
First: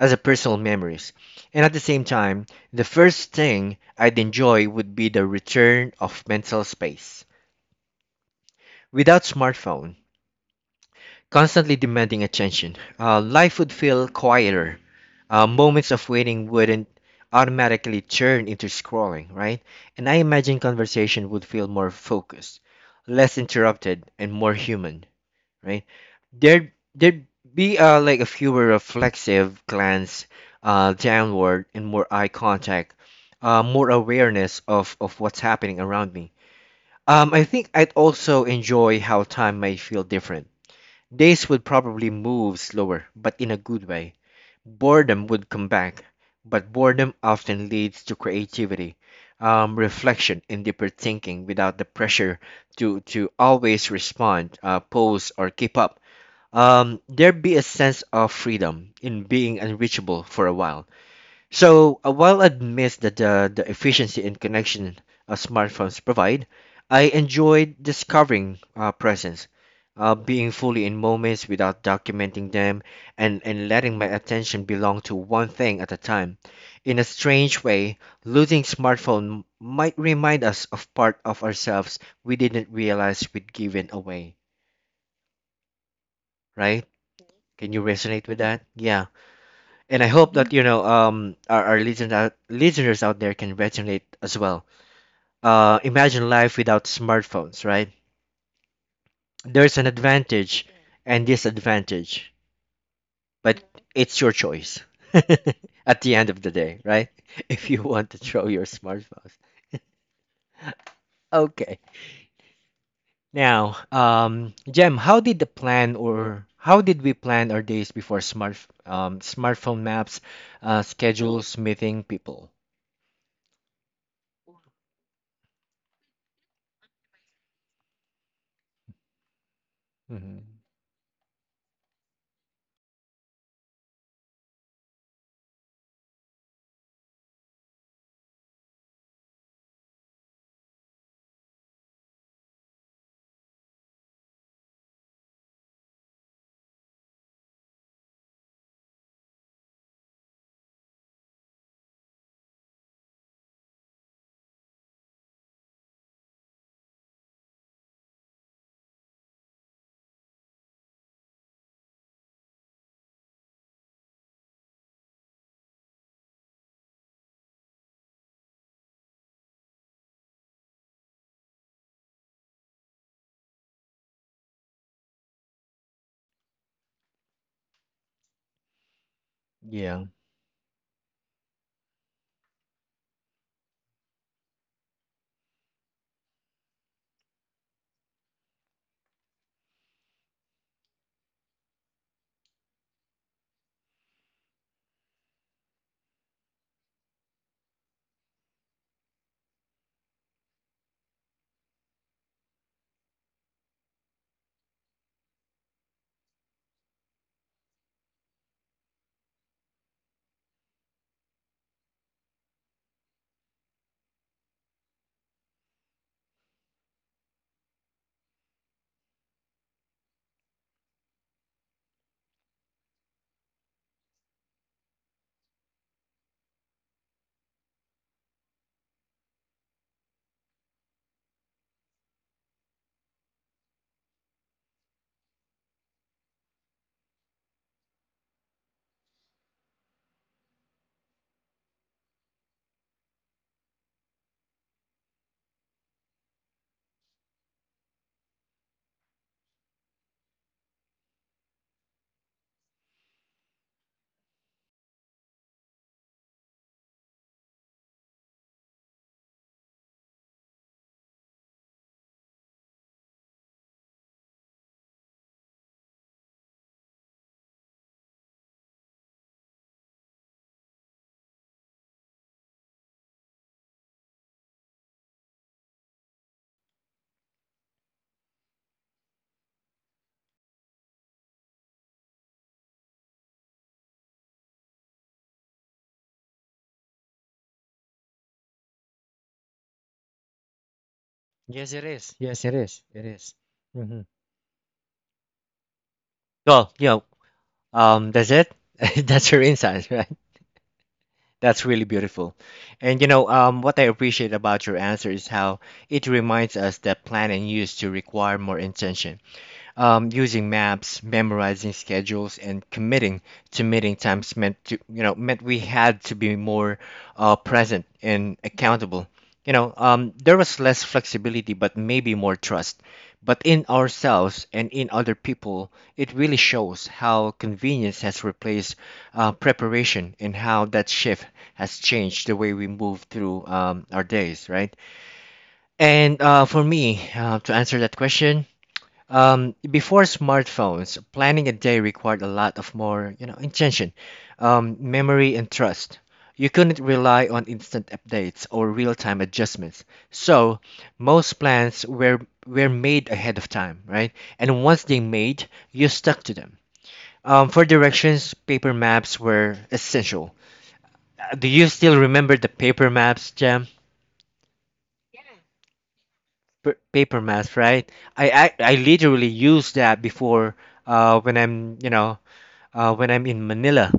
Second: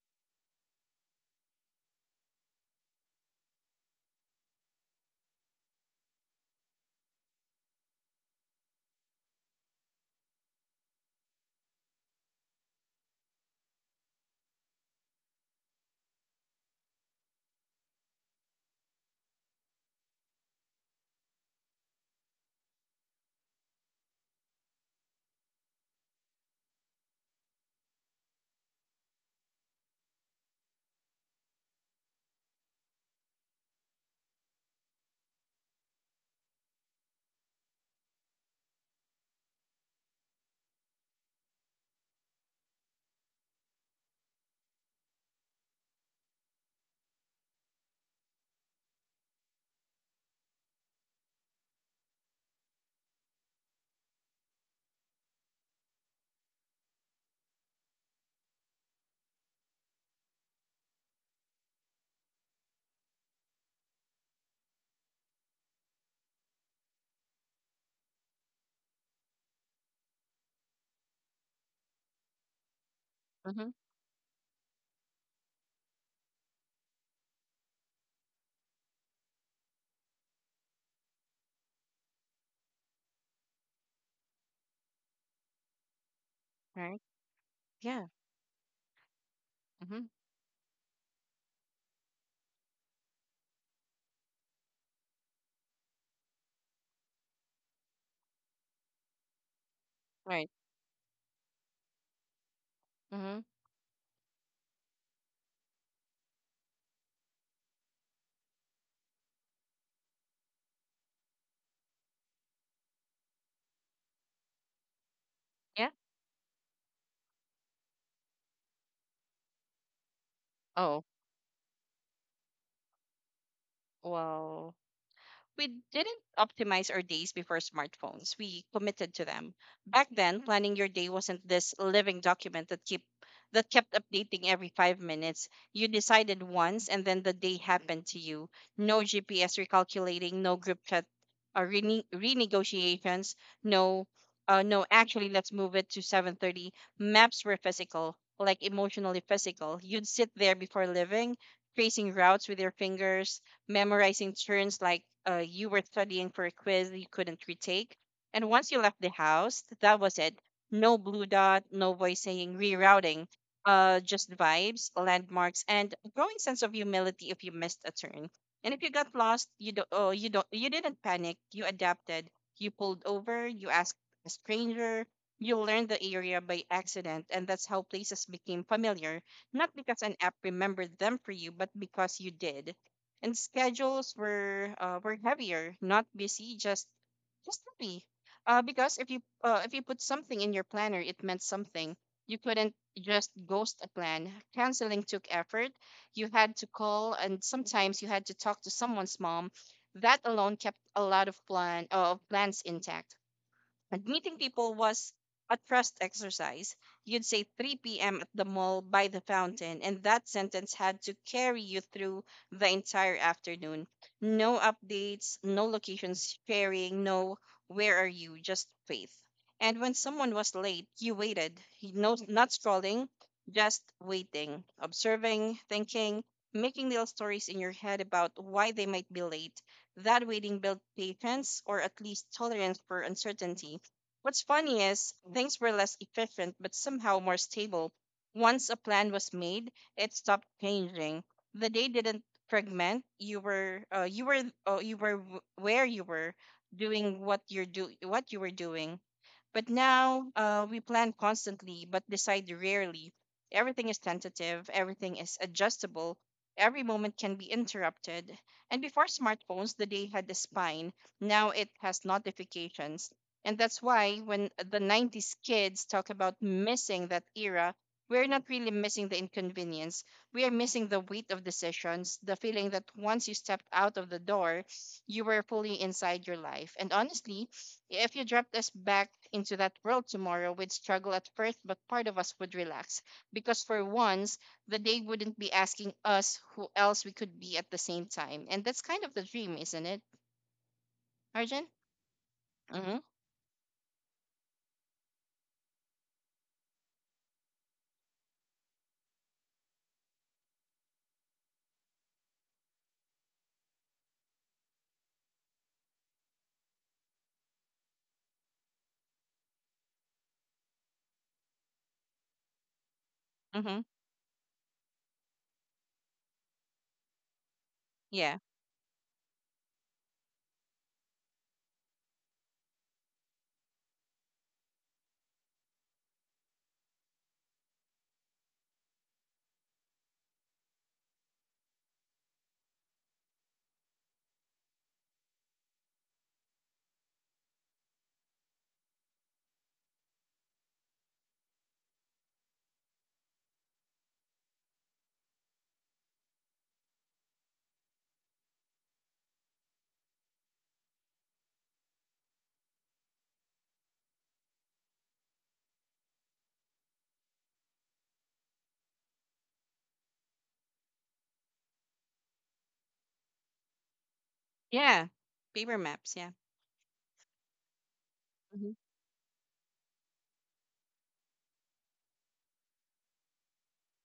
as a personal memories. And at the same time, the first thing I'd enjoy would be the return of mental space. Without smartphones constantly demanding attention. Uh, life would feel quieter. Uh, moments of waiting wouldn't automatically turn into scrolling, right? And I imagine conversation would feel more focused, less interrupted, and more human, right? There, there'd be uh, like a fewer reflexive glance uh, downward and more eye contact, uh, more awareness of, of what's happening around me. Um, I think I'd also enjoy how time might feel different. Days would probably move slower, but in a good way. Boredom would come back, but boredom often leads to creativity, um, reflection, and deeper thinking without the pressure to, to always respond, uh, pose, or keep up. Um, there'd be a sense of freedom in being unreachable for a while, so, uh, while I'd miss the, the, the efficiency and connection uh, smartphones provide, I enjoyed discovering uh, presence, uh, being fully in moments without documenting them, and,
mm-hmm,
and letting my attention belong to one thing at a time. In a strange way, losing smartphone might remind us of part of ourselves we didn't realize we'd given away, right?
right.
Can you
Yeah,
resonate with that? Yeah.
mm-hmm,
And I hope that you know um our, our listen out, listeners out there can resonate as well. Uh, imagine life without smartphones, right? There's an
right.
advantage and disadvantage,
Mm-hmm,
but it's your choice at the end of the day, right? If you want to throw your smartphones. Okay. Now, um, Jem, how did the
yeah.
plan or how did we plan our days before smart um, smartphone maps, uh,
Oh,
schedules, meeting people?
wow. We didn't optimize our days before smartphones. We committed to them. Back then,
Hmm
planning your day wasn't this living document that keep that kept updating every five minutes. You decided once, and then the day happened to you. No G P S recalculating, no group chat uh, rene- renegotiations, no uh, no, actually, let's move it to seven thirty. Maps were physical, like emotionally physical. You'd sit there before living, tracing routes with your fingers, memorizing turns like uh, you were studying for a quiz you couldn't retake. And once you left the house, that was it. No blue dot, no voice saying rerouting, uh, just vibes, landmarks, and a growing sense of humility if you missed a turn. And if you got lost, you don't, oh, you don't, you didn't panic. You adapted. You pulled over. You asked a stranger. You learned the area by accident, and that's how places became familiar. Not because
Yeah.
an app remembered them for you, but because you did. And schedules were uh, were heavier, not busy, just just heavy. Uh, because if you uh, if you put something in your planner, it meant something. You couldn't just ghost a plan. Canceling took effort. You had to call, and sometimes you had to talk to someone's mom. That alone kept a lot of plan uh, of plans intact. And meeting people was a trust exercise. You'd say three p m at the mall by the fountain, and that sentence had to carry you through the entire afternoon. No updates, no locations sharing, no where are you, just faith. And when someone was late, you waited. You- No, not scrolling, just waiting, observing, thinking, making little stories in your head about why they might be late. That waiting built patience, or at least tolerance for uncertainty. What's funny is things were less efficient but somehow more stable. Once a plan was made, it stopped changing. The day didn't fragment. You were uh, you were uh, you were w- where you were, doing what you're do what you were doing. But now uh, we plan constantly but decide rarely. Everything is tentative, everything is adjustable, every moment can be interrupted. And before smartphones, the day had a spine. Now it has notifications. And that's why when the nineties kids talk about missing that era, we're not really missing the inconvenience. We are missing the weight of decisions, the feeling that once you stepped out of the door, you were fully inside your life. And honestly, if you dropped us back into that world tomorrow, we'd struggle at first, but part of us would relax because for once, the day wouldn't be asking us who else we could be at the same time. And that's kind of the dream, isn't it, Arjun?
Yes, it is. Yes, it is.
Mm-hmm.
It is. Mm-hmm. Well, you know, um, that's it. That's your insight, right? That's really beautiful. And you know, um, what I appreciate about your answer is how it reminds us that plan and use to require more intention. Um, using maps, memorizing schedules, and committing to
Mm-hmm.
meeting times meant to you know meant we had to be more uh, present
Yeah.
and accountable. You know, um, there was less flexibility, but maybe more trust. But in ourselves and in other people, it really shows how convenience has replaced uh, preparation and how that shift has changed the way we move through um, our days, right? And uh, for me, uh, to answer that question, um, before smartphones, planning a day required a lot of more, you know, intention, um, memory, and trust. You couldn't rely on instant updates or real-time adjustments. So most plans were were made ahead of time, right? And once they made, you stuck to them. Um, for directions, paper maps were essential. Uh, Do you still remember the paper maps, Jam?
Yeah. Paper maps. Yeah.
P- paper maps, right? I, I
Mm-hmm.
I literally use that before uh when I'm you know uh, when I'm in Manila.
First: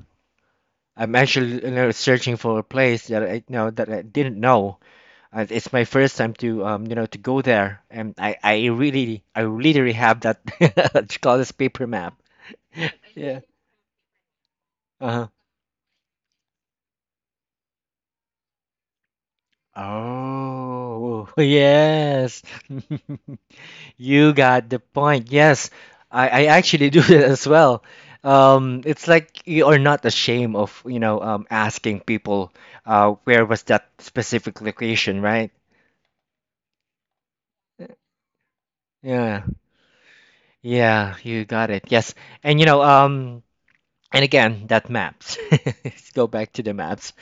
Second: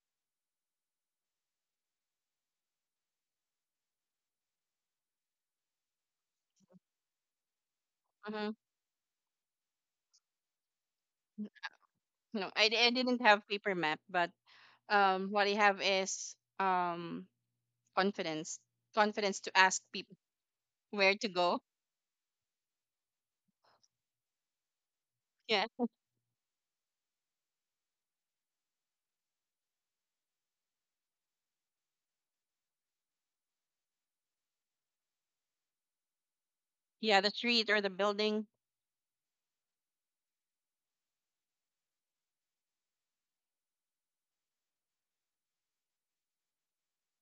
I'm actually, you know, searching for a place that I, you know that I didn't know. Uh, it's my first time to um, you know, to go there, and I,
Mm-hmm.
I really I literally have that what you call this paper map.
No, I, I didn't
Yeah.
have paper map, but
Uh-huh.
um, what I have is um confidence, confidence to ask people where to
Oh,
go.
yes. You got the point.
Yeah.
Yes, I, I actually do that as well. Um, it's like you are not ashamed of, you know, um, asking people, uh, where was that specific location, right?
Yeah, the street or the building.
Yeah, yeah, you got it. Yes. And you know, um, and again, that maps. Let's go back to the maps.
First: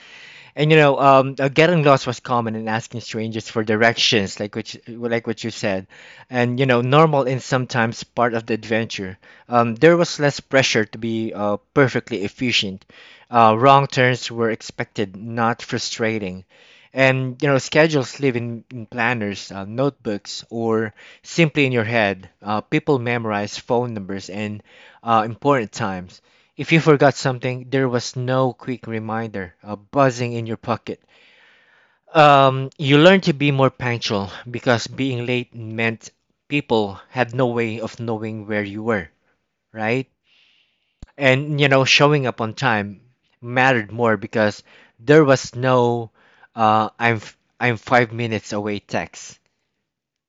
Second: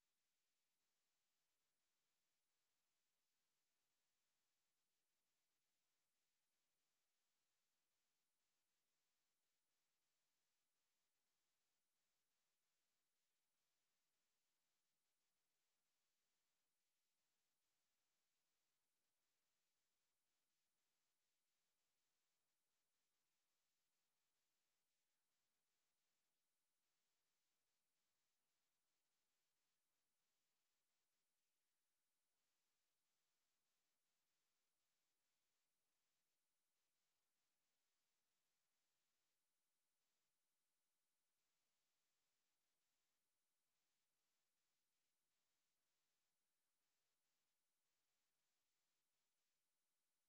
And you know, um, uh, getting lost was common in asking strangers for directions, like which, like what you said, and you know, normal and sometimes part of the adventure. Um, there was less pressure to be uh, perfectly efficient. Uh, wrong turns were expected, not frustrating. And you know, schedules live in, in planners, uh, notebooks, or simply in your head. Uh, people memorize phone numbers and uh, important times. If you forgot something, there was no quick reminder uh, buzzing in your pocket. Um, you learned to be more punctual because being late meant people had no way of knowing where you were, right? And you know, showing up on time mattered more because there was no uh, "I'm f- I'm five minutes away" text,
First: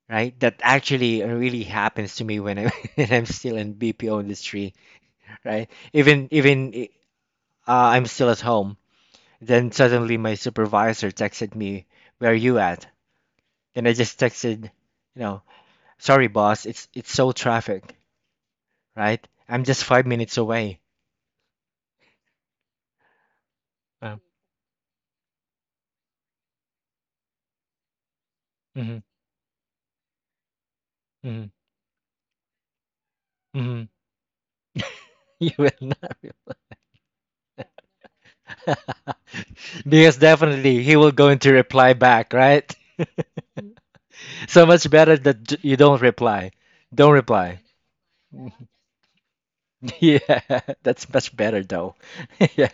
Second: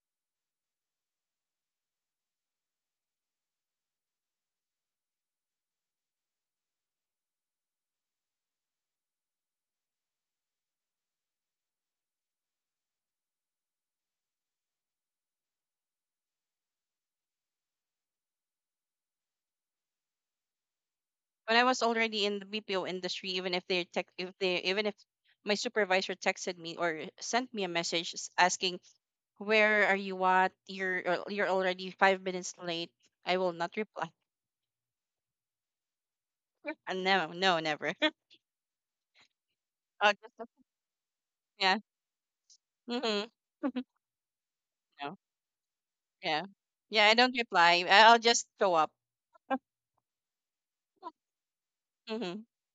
right? That actually really happens to me when I'm when I'm still in B P O industry, right? Even even uh, I'm still at home. Then suddenly my supervisor texted me, "Where are you at?" And I just texted, you know, "Sorry, boss. It's it's so traffic, right? I'm just five minutes away."
When I was already in the B P O industry, even if they tech,
Uh,
if they even if my supervisor texted me or sent me a message s- asking
hmm.
where are you at, you're uh, you're
Hmm.
already five minutes late, I will not
Hmm.
reply.
You will not,
Uh, no, no, Never.
re-
I'll
because
just
definitely he will going to
yeah,
reply back, right?
mm-hmm.
So much better
No,
that j- you don't
yeah,
reply.
yeah. I
Don't
don't
reply.
reply. I- I'll just show up.
Yeah, that's much better though.
Hmm.
Yeah.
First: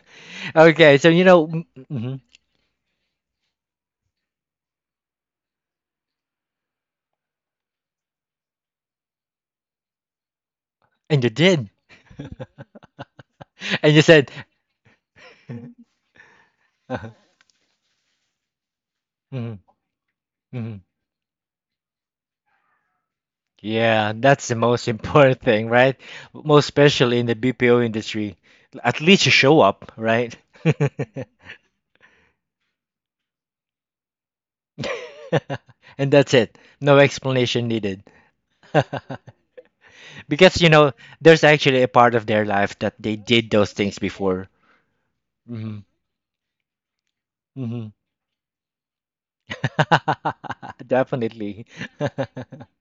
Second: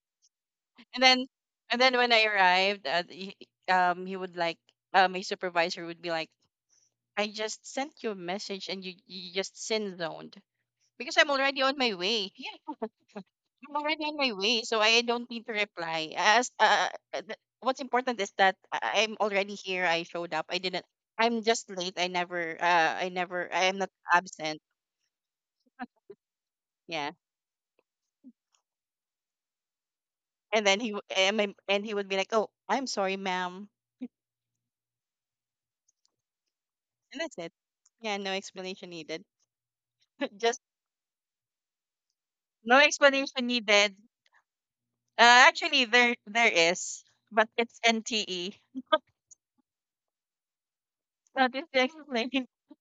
Okay,
And
so you
then
know, mm,
and then when
mhm.
I arrived, uh, he, um, he would like uh, my supervisor would be like, I just sent you a message and you you just sin zoned, because
And
I'm
you
already
did,
on my way. Yeah, I'm
and you
already on
said,
my way, so I don't need to reply. As uh, uh, th- what's important is that I- I'm already
uh,
here. I showed up. I
mhm.
didn't. I'm just late. I never. Uh, I never. I am not
Yeah, that's the
absent.
most important thing, right? Most
Yeah.
especially in the B P O industry. At least you show up, right?
And then he w- and my- and he would be like, "Oh, I'm sorry, ma'am,"
And that's it. No
and that's it.
explanation needed.
Yeah, no explanation needed. Just
Because, you know, there's actually a part of their
no
life that they
explanation
did those
needed.
things before.
Uh,
Hmm.
Actually, there there is, but it's
Hmm.
N T E. Not this
Definitely.
explanation.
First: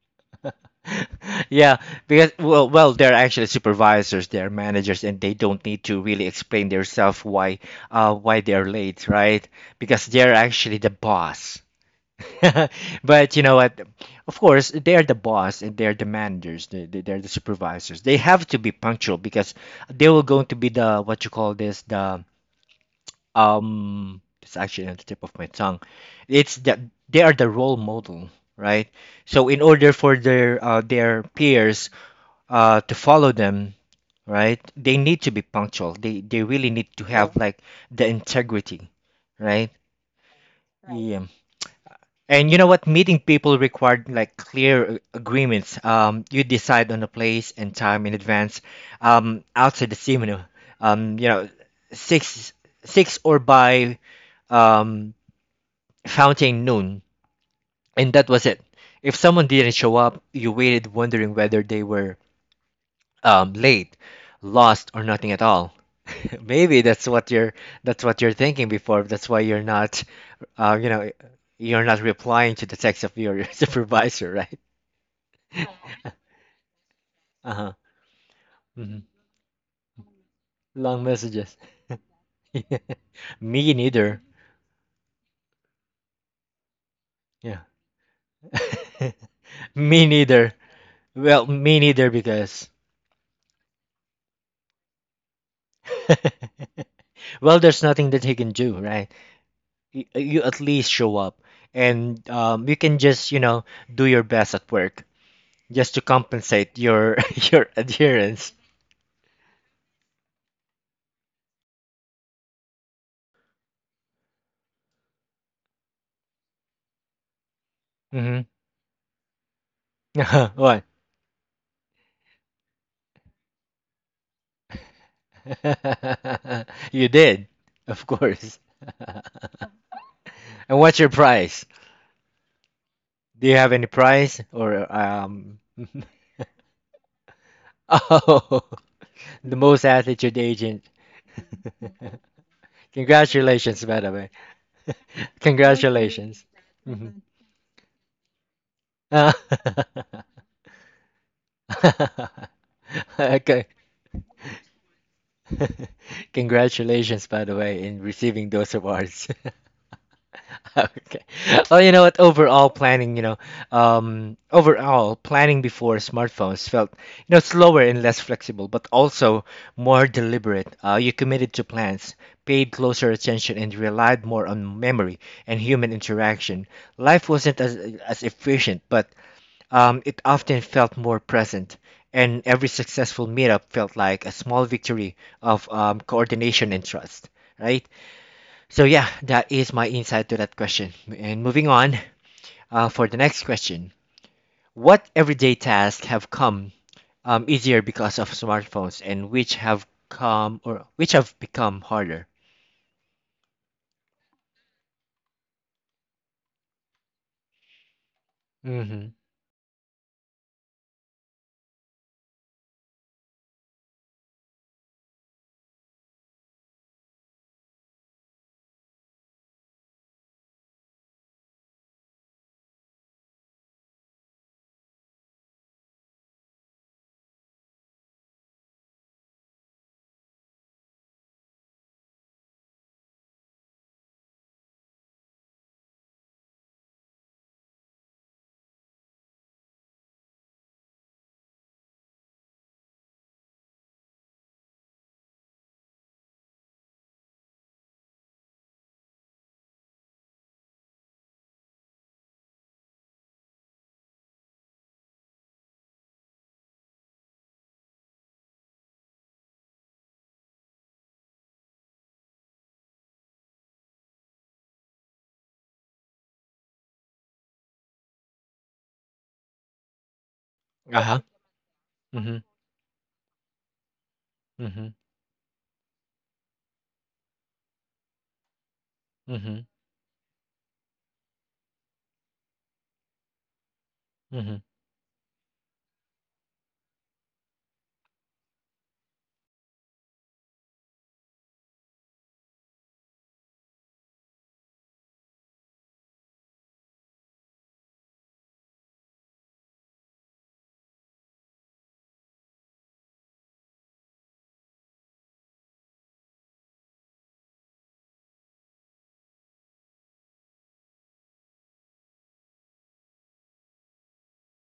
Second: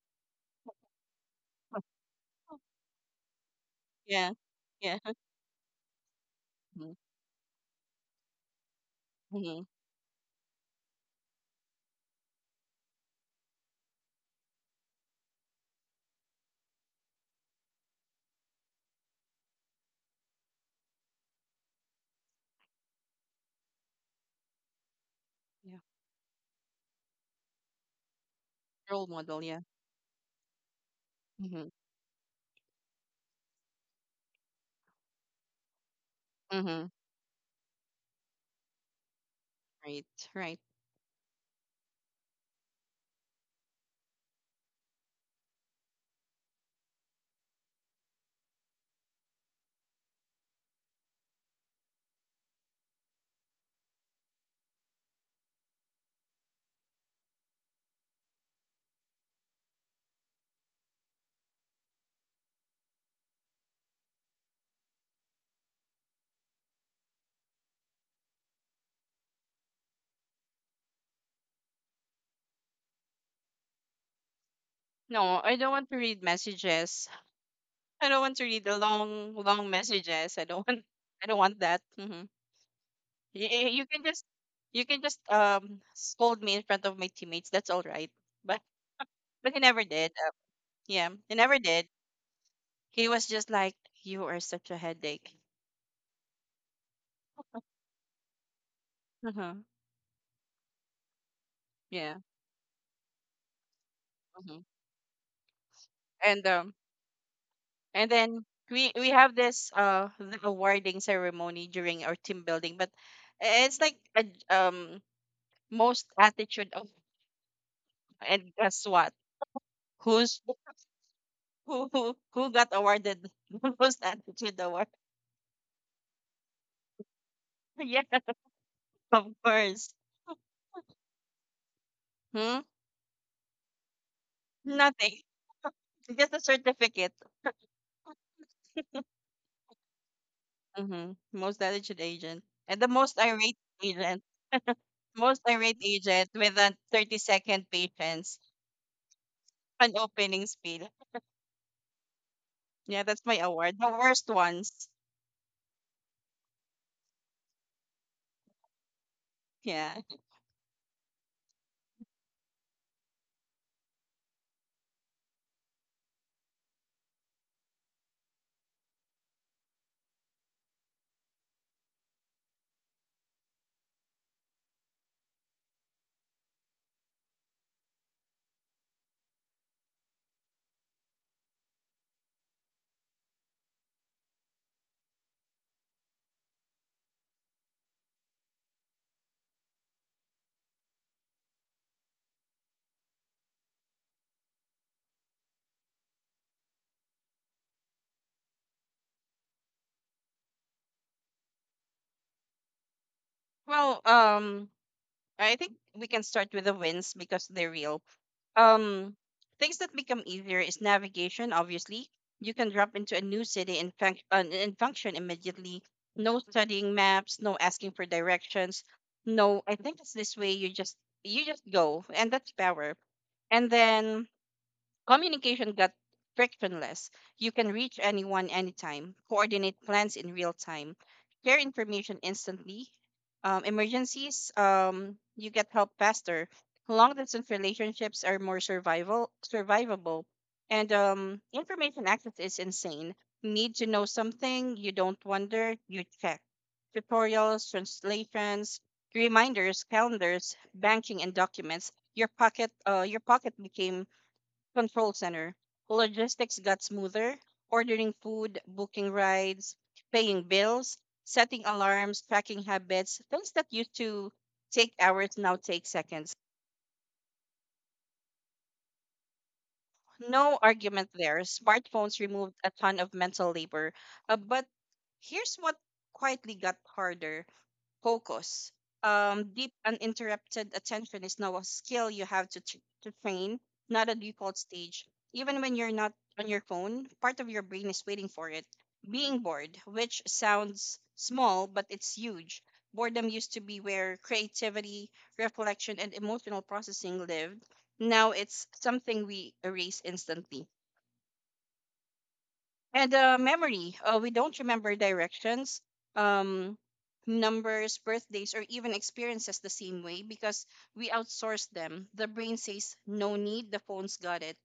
Yeah, because well, well, they're actually supervisors,
Yeah.
they're
Yeah.
managers, and they don't need to really explain
Mhm.
themselves why, uh, why they're late, right?
Mhm.
Because they're actually the boss. But you know what? Of course, they're the boss and they're the managers. They, they, they're the supervisors. They have to be punctual because they were going to be the what you call this the um. It's actually on the tip of my tongue. It's the they are the role model, right?
Role model,
So in
yeah.
order for their uh, their
Mm-hmm.
peers uh, to follow them, right? They need to be punctual. They they really
Mm-hmm.
need to have Right. like the integrity, right?
Right, right.
Right. Yeah. And you know what? Meeting people required like clear a- agreements. Um, you decide on the place and time in advance. Um, outside the seminar, um, you know, six six or by um fountain noon, and that was it. If someone didn't show up, you waited wondering whether they were um, late, lost, or nothing at all. Maybe that's what you're that's what you're thinking before. That's why you're not, uh, you know, you're not replying to the text of your supervisor, right?
No, I don't want to read messages.
Uh-huh.
I don't want to read the
Hmm.
long, long messages. I don't want.
Long
I don't
messages.
want that. Mm-hmm. You,
Me
you can
neither.
just, you can just um scold me in front of my teammates.
Yeah.
That's all right. But but he never
Me
did. Uh,
neither.
yeah, he
Well,
never
me
did.
neither because
He was just like, "You are such a headache."
well, there's nothing that he can do, right?
Uh-huh.
You, you at least show up,
Yeah.
and um, you can just, you know, do your best
Mm-hmm.
at work, just to
And um,
compensate your your
And then
adherence.
we we have this uh the awarding ceremony during our team building, but i- it's like a, j- um most attitude of,
Hmm.
and guess what? Who's
What?
who who, who got awarded the most attitude award?
You did,
Yeah,
of course.
of course.
And what's your price?
Hmm?
Do you have any price or
Nothing.
um?
Just a certificate.
Oh, the most attitude agent.
Mm-hmm. Most attitude agent. And the most irate
Congratulations, by the
agent.
way.
Most irate agent
Congratulations.
with a 30
Mhm.
second patience,
Ah.
an opening spiel. Yeah, that's my
Okay.
award. The worst ones.
Congratulations, by the way, in receiving those awards.
Yeah.
Okay. Well, you know what? Overall planning, you know, um, overall planning before smartphones felt, you know, slower and less flexible, but also more deliberate. Uh, you committed to plans, paid closer attention, and relied more on memory and human interaction. Life wasn't as as efficient, but um, it often felt more present. And every successful meetup felt like a small victory of um, coordination and trust, right? So yeah, that is my insight to that question. And moving on uh, for the next question, what everyday tasks have come um, easier because of smartphones, and which have come or which have become harder?
Well, um, I think we can start with the wins because they're real.
Mm-hmm.
Um, Things that become easier is navigation, obviously. You can drop into a new city and func- uh, and function immediately. No studying maps, no asking for directions. No, I think it's this way. You just you just go, and that's power. And then communication got frictionless. You can reach anyone anytime, coordinate plans in real time, share information instantly. Um, emergencies, um, you get help faster. Long distance relationships are more survival survivable, and um, information access is insane. Need to know something, you don't wonder, you check. Tutorials, translations, reminders, calendars, banking, and documents. Your pocket, uh, your pocket became control center, logistics got smoother, ordering food, booking rides, paying bills, setting alarms, tracking habits, things that used to take hours now take seconds. No
Uh
argument
huh.
there. Smartphones
Mm-hmm.
removed a ton of mental labor. Uh, but
Mm-hmm.
here's what quietly got harder: focus. Um, deep uninterrupted attention is now a skill you have to, tr to train, not a
Mm-hmm.
default stage. Even when you're not on your phone, part of your brain is waiting for it. Being bored, which sounds small, but it's huge. Boredom used to be where creativity, reflection, and emotional processing lived. Now it's something we erase instantly. And uh, Memory. Uh, we don't remember directions, um, numbers, birthdays, or even experiences the same way because we outsource them. The brain says, no need, the phone's got it.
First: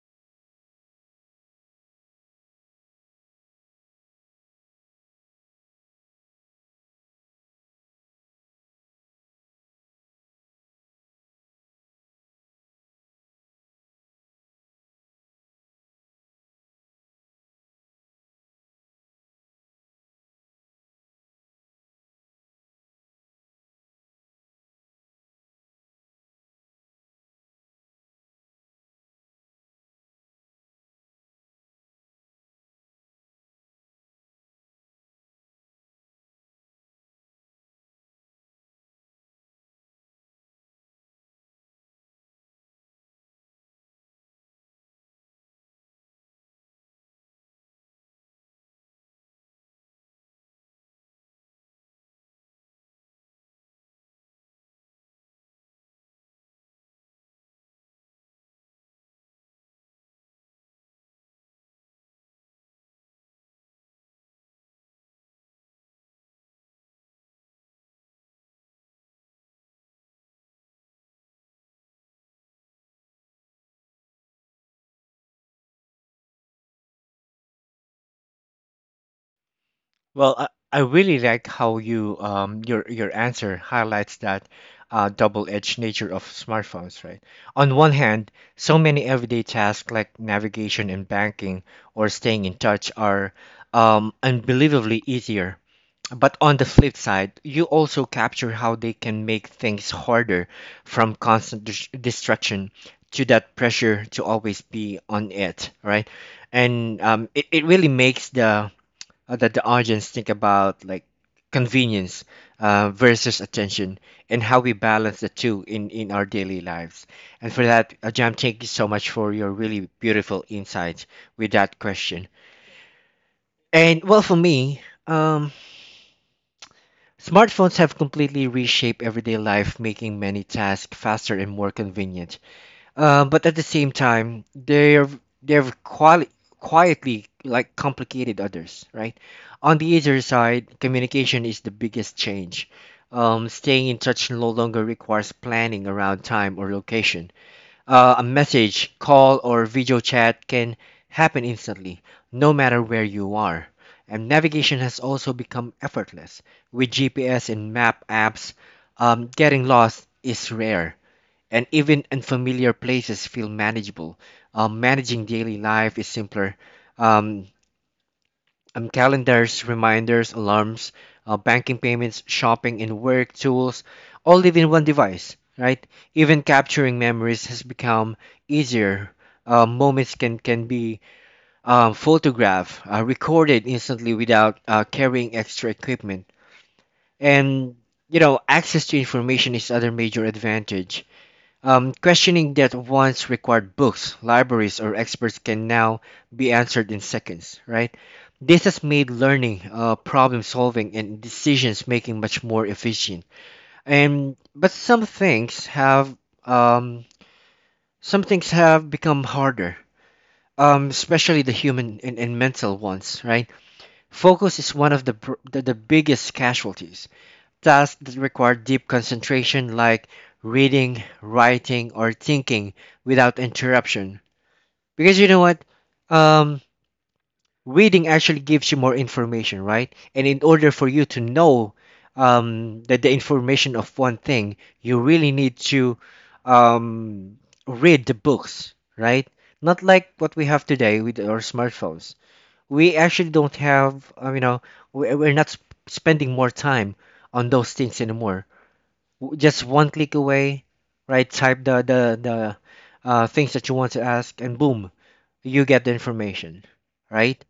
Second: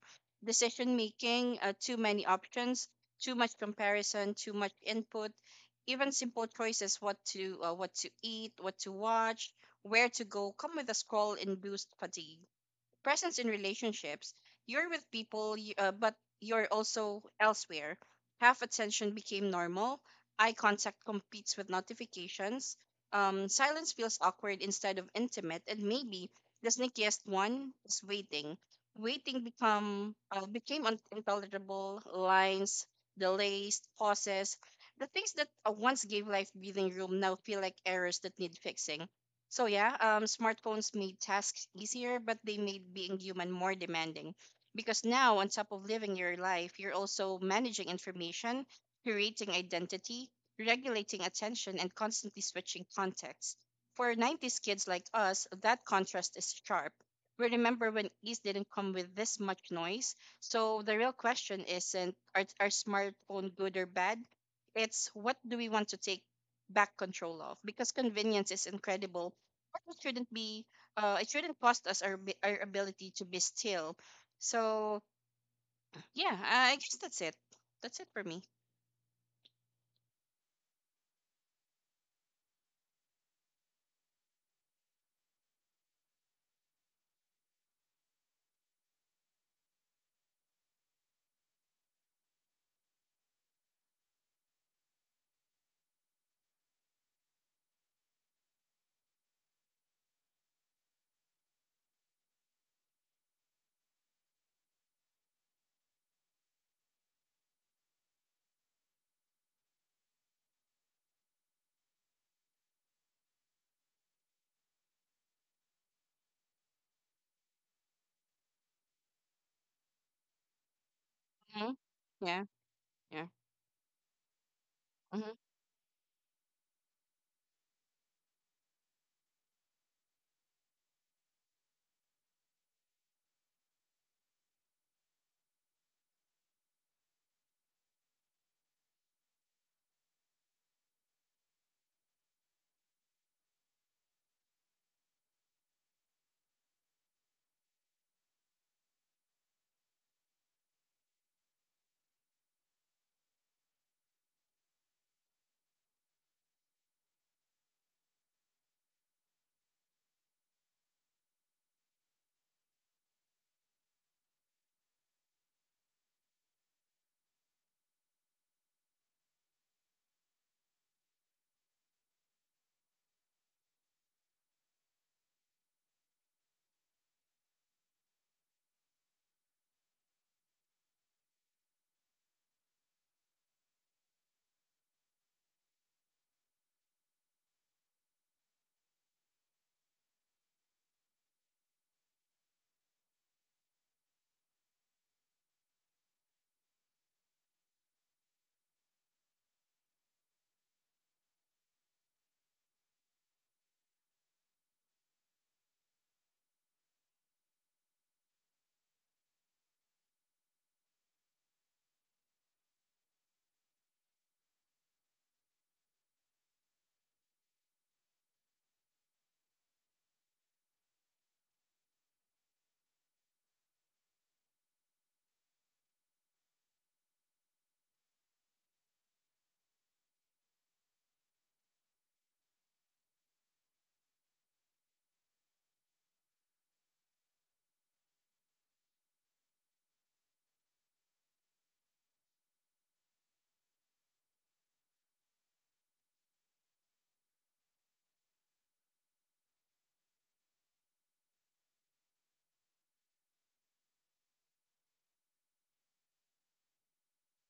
Decision making, uh, too many options, too much comparison, too much input. Even simple choices, what to uh, what to eat, what to watch, where to go, come with a scroll and boost fatigue, presence in relationships. You're with people, you, uh, but you're also elsewhere. Half attention became normal. Eye contact competes with notifications. Um, silence feels awkward instead of intimate, and maybe the sneakiest one is waiting. Waiting become uh, became un- intolerable. Lines, delays, pauses. The things that uh, once gave life breathing room now feel like errors that need fixing. So yeah, um, smartphones made tasks easier, but they made being human more demanding. Because now, on top of living your life, you're also managing information, curating identity, regulating attention, and constantly switching context. For nineties kids like us, that contrast is sharp. We remember when ease didn't come with this much noise. So the real question isn't are, are smartphone good or bad? It's what do we want to take back control of? Because convenience is incredible, it shouldn't be uh it shouldn't cost us our abi- our ability to be still. So yeah, i I guess that's it. That's it for me.
Well, I, I really like how you um your your answer highlights that uh, double-edged nature of smartphones, right? On one hand, so many everyday tasks like navigation and banking or staying in touch are um, unbelievably easier. But on the flip side, you also capture how they can make things harder from constant dis- distraction to that pressure to always be on it, right? And um, it, it really makes the uh, that the audience think about like convenience uh, versus attention and how we balance the two in, in our daily lives. And for that, uh, Jam, thank you so much for your really beautiful insights with
Hmm.
that question.
Yeah. Yeah.
And well, for me,
Hmm.
um, smartphones have completely reshaped everyday life, making many tasks faster and more convenient. Uh, but at the same time, they're they're quali- quietly like complicated others, right? On the easier side, communication is the biggest change. Um, staying in touch no longer requires planning around time or location. Uh, a message, call, or video chat can happen instantly, no matter where you are. And navigation has also become effortless. With G P S and map apps, um, getting lost is rare and even unfamiliar places feel manageable. Um, managing daily life is simpler. Um, um, calendars, reminders, alarms, uh, banking payments, shopping, and work tools all live in one device, right? Even capturing memories has become easier. Uh, moments can, can be um, photographed, uh, recorded instantly without uh, carrying extra equipment. And, you know, access to information is other major advantage, um, questioning that once required books, libraries, or experts can now be answered in seconds, right? This has made learning, uh, problem solving, and decisions making much more efficient. And but some things have um, some things have become harder, um, especially the human and, and mental ones, right? Focus is one of the, pr- the the biggest casualties. Tasks that require deep concentration, like reading, writing, or thinking without interruption. Because you know what? Um, Reading actually gives you more information, right? And in order for you to know um, that the information of one thing, you really need to um, read the books, right? Not like what we have today with our smartphones. We actually don't have, uh, you know, we- we're not sp- spending more time on those things anymore, w- just one click away, right? Type the the the uh, things that you want to ask, and boom, you get the information, right?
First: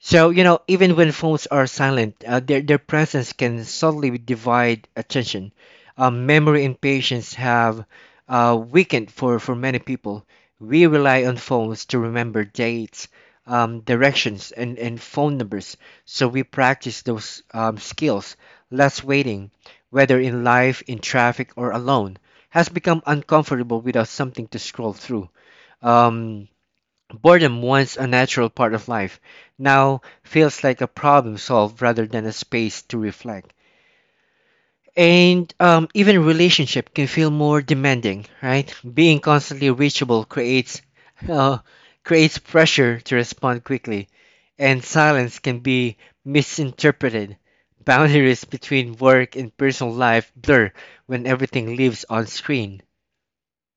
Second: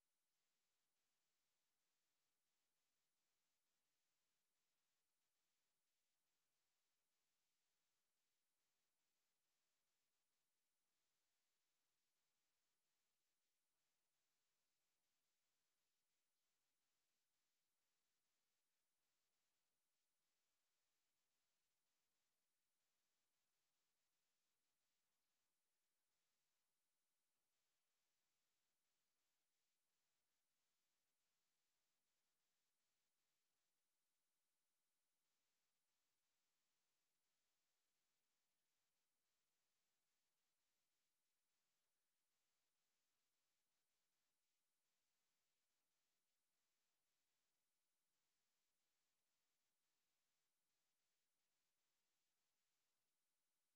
So, you know, even when phones are silent, uh, their, their presence can subtly divide attention. Um, memory and patience have uh, weakened for, for many people. We rely on phones to remember dates, um, directions, and, and phone numbers. So we practice those um, skills. Less waiting, whether in life, in traffic, or alone, has become uncomfortable without something to scroll through. Um, Boredom, once a natural part of life, now feels like a problem solved rather than a space to reflect. And um, even relationship can feel more demanding, right? Being constantly reachable creates uh, creates pressure to respond quickly, and silence can be misinterpreted. Boundaries between work and personal life blur when everything lives on screen,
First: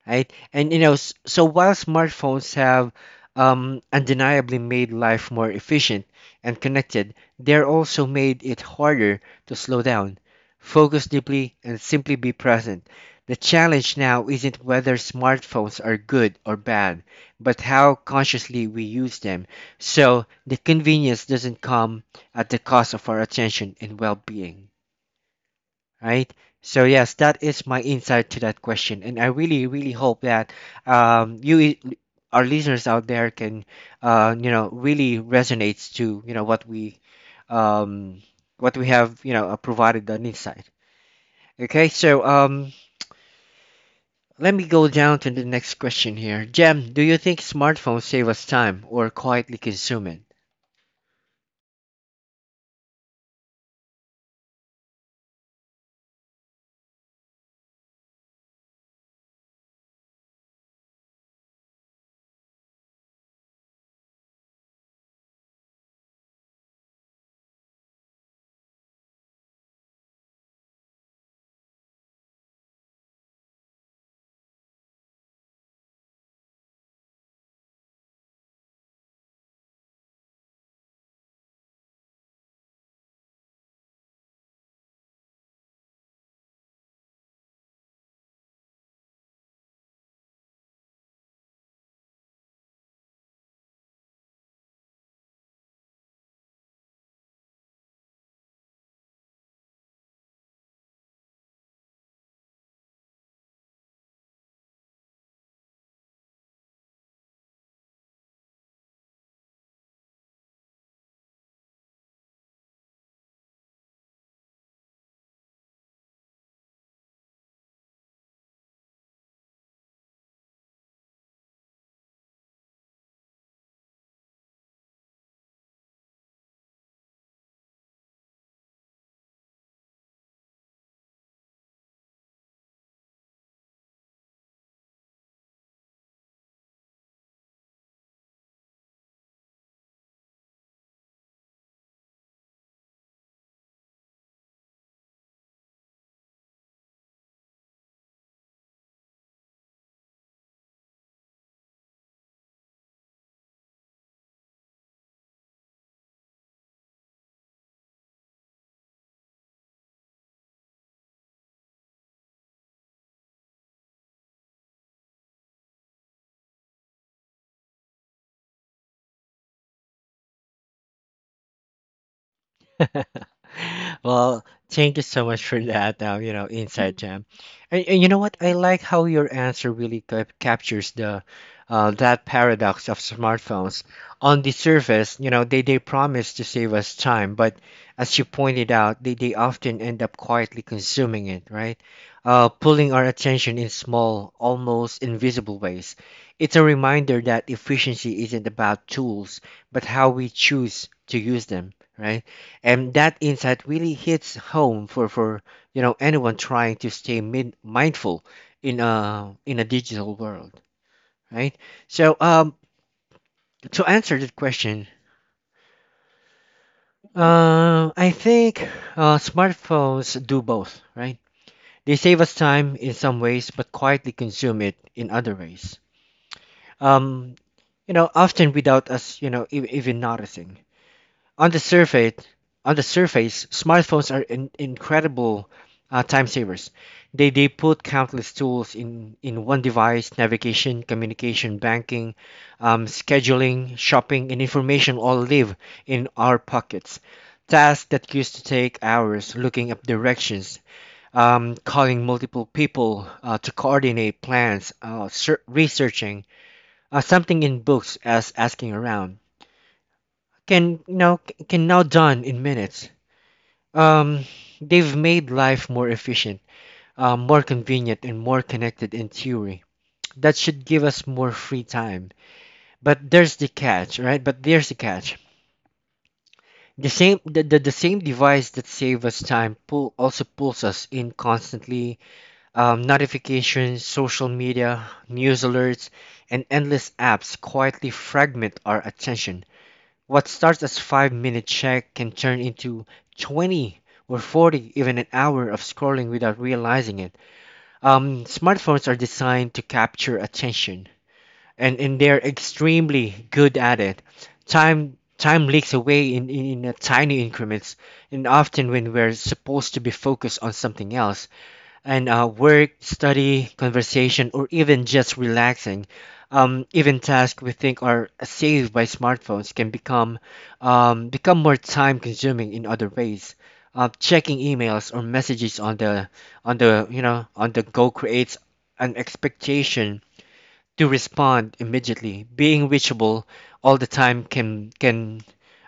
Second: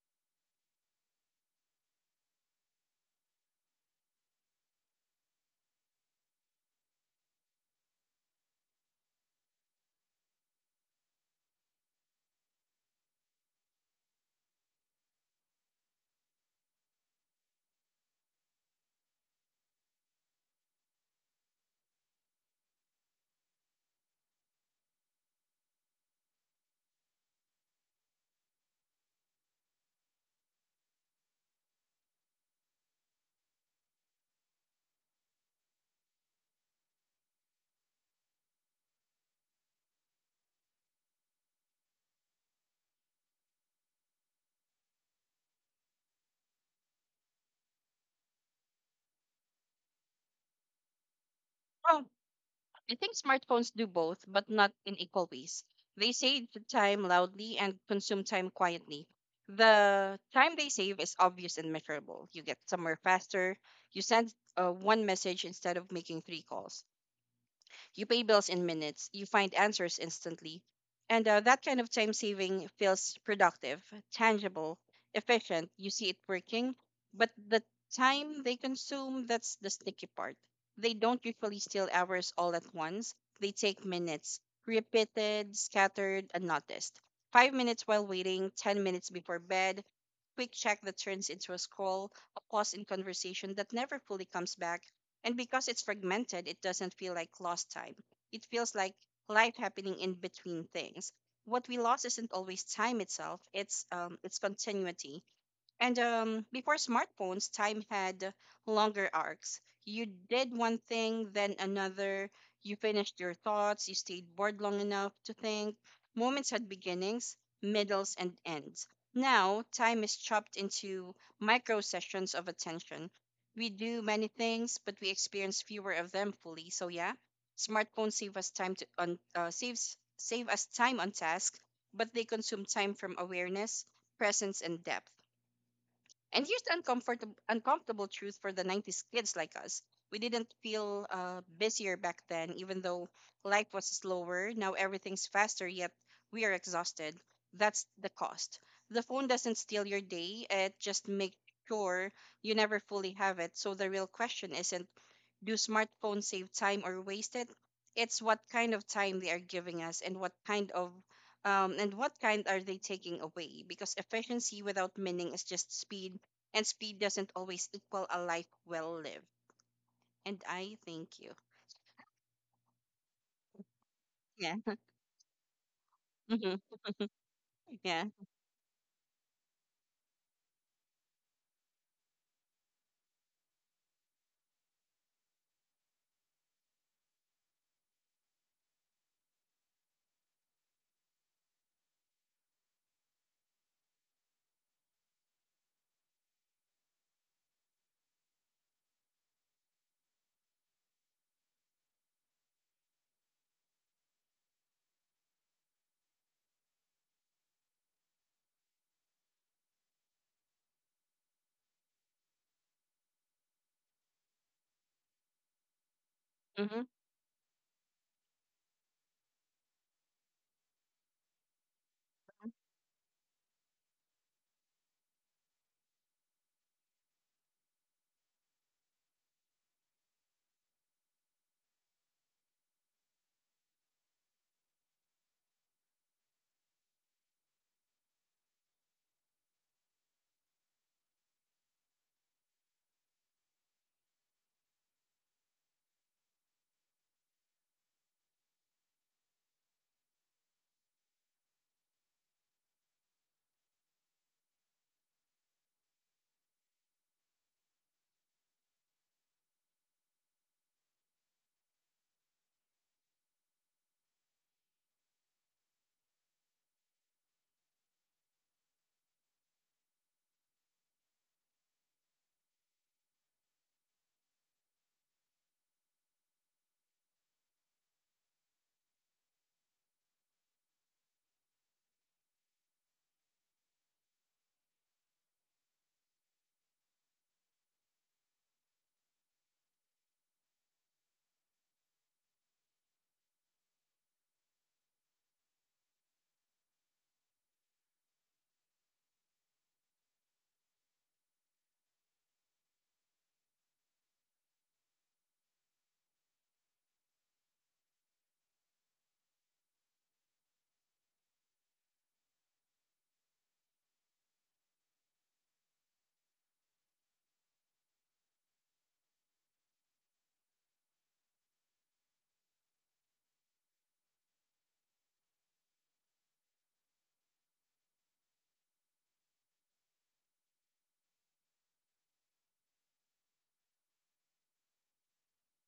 right? And you know, s- so while smartphones have um, undeniably made life more efficient and connected, they're also made it harder to slow down, focus deeply, and simply be present. The challenge now isn't whether smartphones are good or bad, but how consciously we use them. So the convenience doesn't come at the cost of our attention and well being, right? So yes, that is my insight to that question, and I really, really hope that um, you, i- our listeners out there, can uh, you know, really resonates to you know what we, um, what we have, you know, uh, provided an insight. Okay, so um, let me go down to the next question here. Jem, do you think smartphones save us time or quietly consume it?
Well, I think smartphones do both but not in equal ways. They save the time loudly and consume time quietly. The time they save is obvious and measurable. You get somewhere faster, you send uh, one message instead of making three calls. You pay bills in minutes, you find answers instantly. And uh, That kind of time saving feels productive, tangible, efficient. You see it working. But the time they consume, that's the sneaky part. They don't usually steal hours all at once, they take minutes, repeated, scattered, unnoticed. Five minutes while waiting, ten minutes before bed, quick check that turns into a scroll, a pause in conversation that never fully comes back, and because it's fragmented, it doesn't feel like lost time. It feels like life happening in between things. What we lost isn't always time itself, it's um, it's continuity. And um, Before smartphones, time had longer arcs. You did one thing, then another. You finished your thoughts. You stayed bored long enough to think. Moments had beginnings, middles, and ends. Now, time is chopped into micro sessions of attention. We do many things, but we experience fewer of them fully. So yeah, smartphones save us time to on uh, saves save us time on task, but they consume time from awareness, presence, and depth. And here's the uncomfortable, uncomfortable truth for the nineties kids like us. We didn't feel uh, busier back then, even though life was slower. Now everything's faster, yet we are exhausted. That's the cost. The phone doesn't steal your day, it just makes sure you never fully have it. So the real question isn't, do smartphones save time or waste it? It's what kind of time they are giving us, and what kind of um, and what kind are they taking away? Because efficiency without meaning is just speed, and speed doesn't always equal a life well lived. And I thank you.
Well,
Yeah.
thank you so much for that. Uh, you know,
Mm-hmm.
inside jam, and, and
Yeah.
you know what? I like how your answer really cap captures the uh, that paradox of smartphones. On the surface, you know, they they promise to save us time, but as you pointed out, they they often end up quietly consuming it, right? Uh, pulling our attention in small, almost invisible ways. It's a reminder that efficiency isn't about tools, but how we choose to use them, right? And that insight really hits home for for you know anyone trying to stay min- mindful in a in a digital world, right? So um to answer that question,
Mm-hmm.
uh, I think uh, smartphones do both, right? They save us time in some ways, but quietly consume it in other ways, um you know often without us you know e- even noticing. On the surface, on the surface, smartphones are in, incredible uh, time savers. They they put countless tools in in one device: navigation, communication, banking, um, scheduling, shopping, and information all live in our pockets. Tasks that used to take hours — looking up directions, um, calling multiple people uh, to coordinate plans, uh, ser- researching uh, something in books as asking around — can you know c- can now done in minutes. um, they've made life more efficient, uh, more convenient, and more connected in theory. That should give us more free time. But there's the catch, right? But there's the catch. The same the, the, the same device that save us time pull also pulls us in constantly. Um, notifications, social media, news alerts, and endless apps quietly fragment our attention. What starts as five minute check can turn into twenty or forty, even an hour of scrolling without realizing it. Um, smartphones are designed to capture attention, and, and they're extremely good at it. Time time leaks away in, in, in a tiny increments, and often when we're supposed to be focused on something else, and uh, work, study, conversation, or even just relaxing. Um, even tasks we think are saved by smartphones can become um, become more time consuming in other ways. Uh, checking emails or messages on the on the you know on the go creates an expectation to respond immediately. Being reachable all the time can can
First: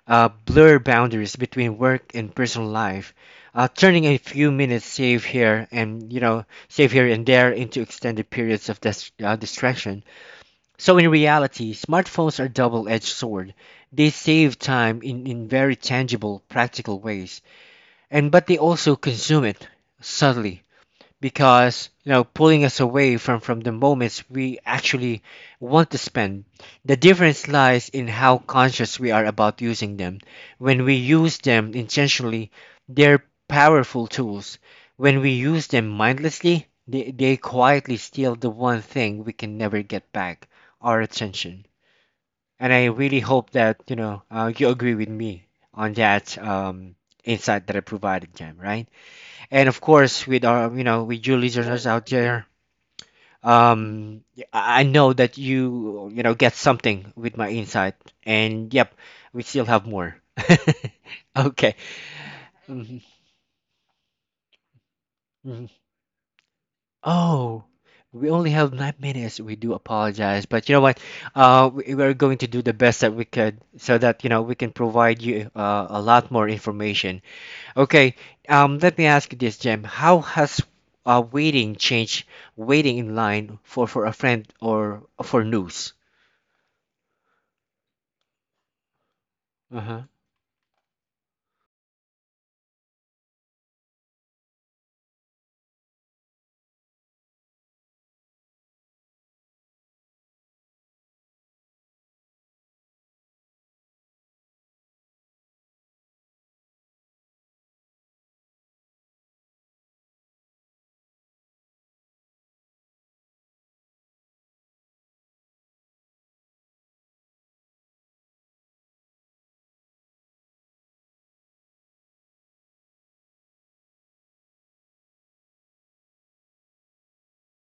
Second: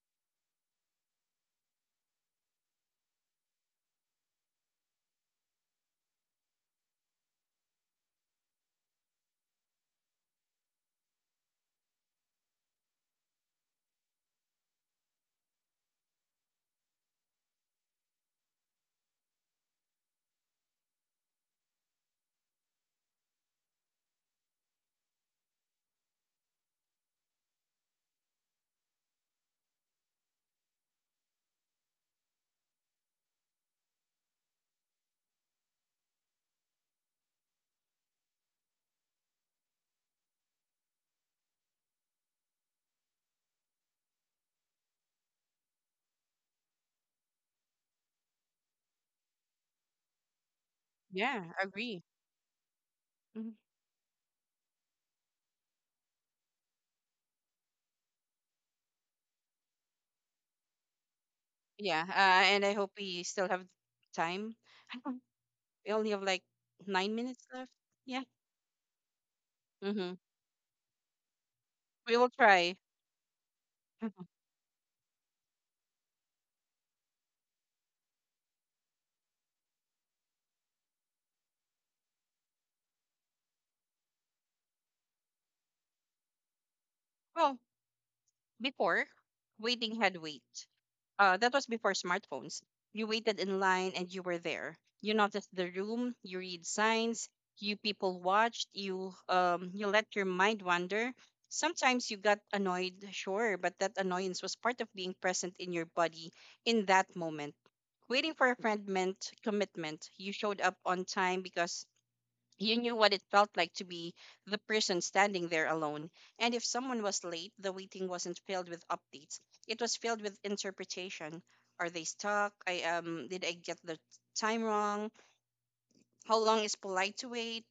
uh, blur boundaries between work and personal life, uh, turning a few minutes save here and you know save here and there into extended periods of dis- uh, distraction. So in reality, smartphones are double-edged sword. They save time in, in very tangible, practical ways, and but they also consume it subtly, because you know pulling us away from from the moments we actually want to spend. The difference lies in how conscious we are about using them. When we use them intentionally, they're powerful tools. When we use them mindlessly, they, they quietly steal the one thing we can never get back — our attention. And i really hope that you know uh, you agree with me on that um, insight that I provided, Jam, right? And of course, with our you know with you
Yeah.
listeners
Agree.
out there.
Hmm
um I I know that you you know get something with my insight. And yep, we still have more. Okay.
Yeah. Uh, and I hope
Mhm,
we still have time. I don't-
mhm.
we only have like nine minutes
Oh,
left. Yeah.
we only have nine minutes. We do
Mm-hmm.
apologize, but you know what, uh we- we're
We will
going to do the
try.
best that we could so that you know we can provide you uh, a lot more information. Okay, um, let me ask you this, Jem. How has uh, waiting changed, waiting in line for, for a friend or for news?
Well, before, waiting
Uh-huh.
had wait. Uh, that was before smartphones. You waited in line and you were there. You noticed the room. You read signs. You people watched. You um you let your mind wander. Sometimes you got annoyed, sure, but that annoyance was part of being present in your body in that moment. Waiting for a friend meant commitment. You showed up on time because you knew what it felt like to be the person standing there alone. And if someone was late, the waiting wasn't filled with updates. It was filled with interpretation. Are they stuck? I um did I get the time wrong? How long is polite to wait?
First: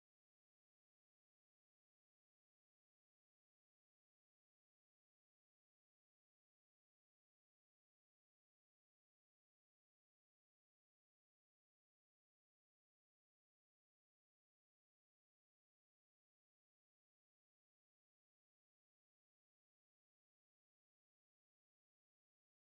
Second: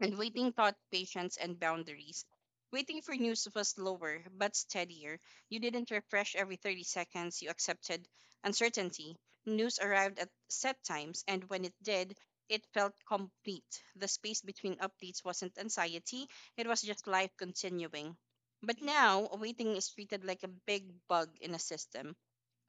And waiting taught patience and boundaries. Waiting for news was slower but steadier. You didn't refresh every thirty seconds, you accepted uncertainty. News arrived at set times, and when it did, it felt complete. The space between updates wasn't anxiety, it was just life continuing. But now, waiting is treated like a big bug in a system.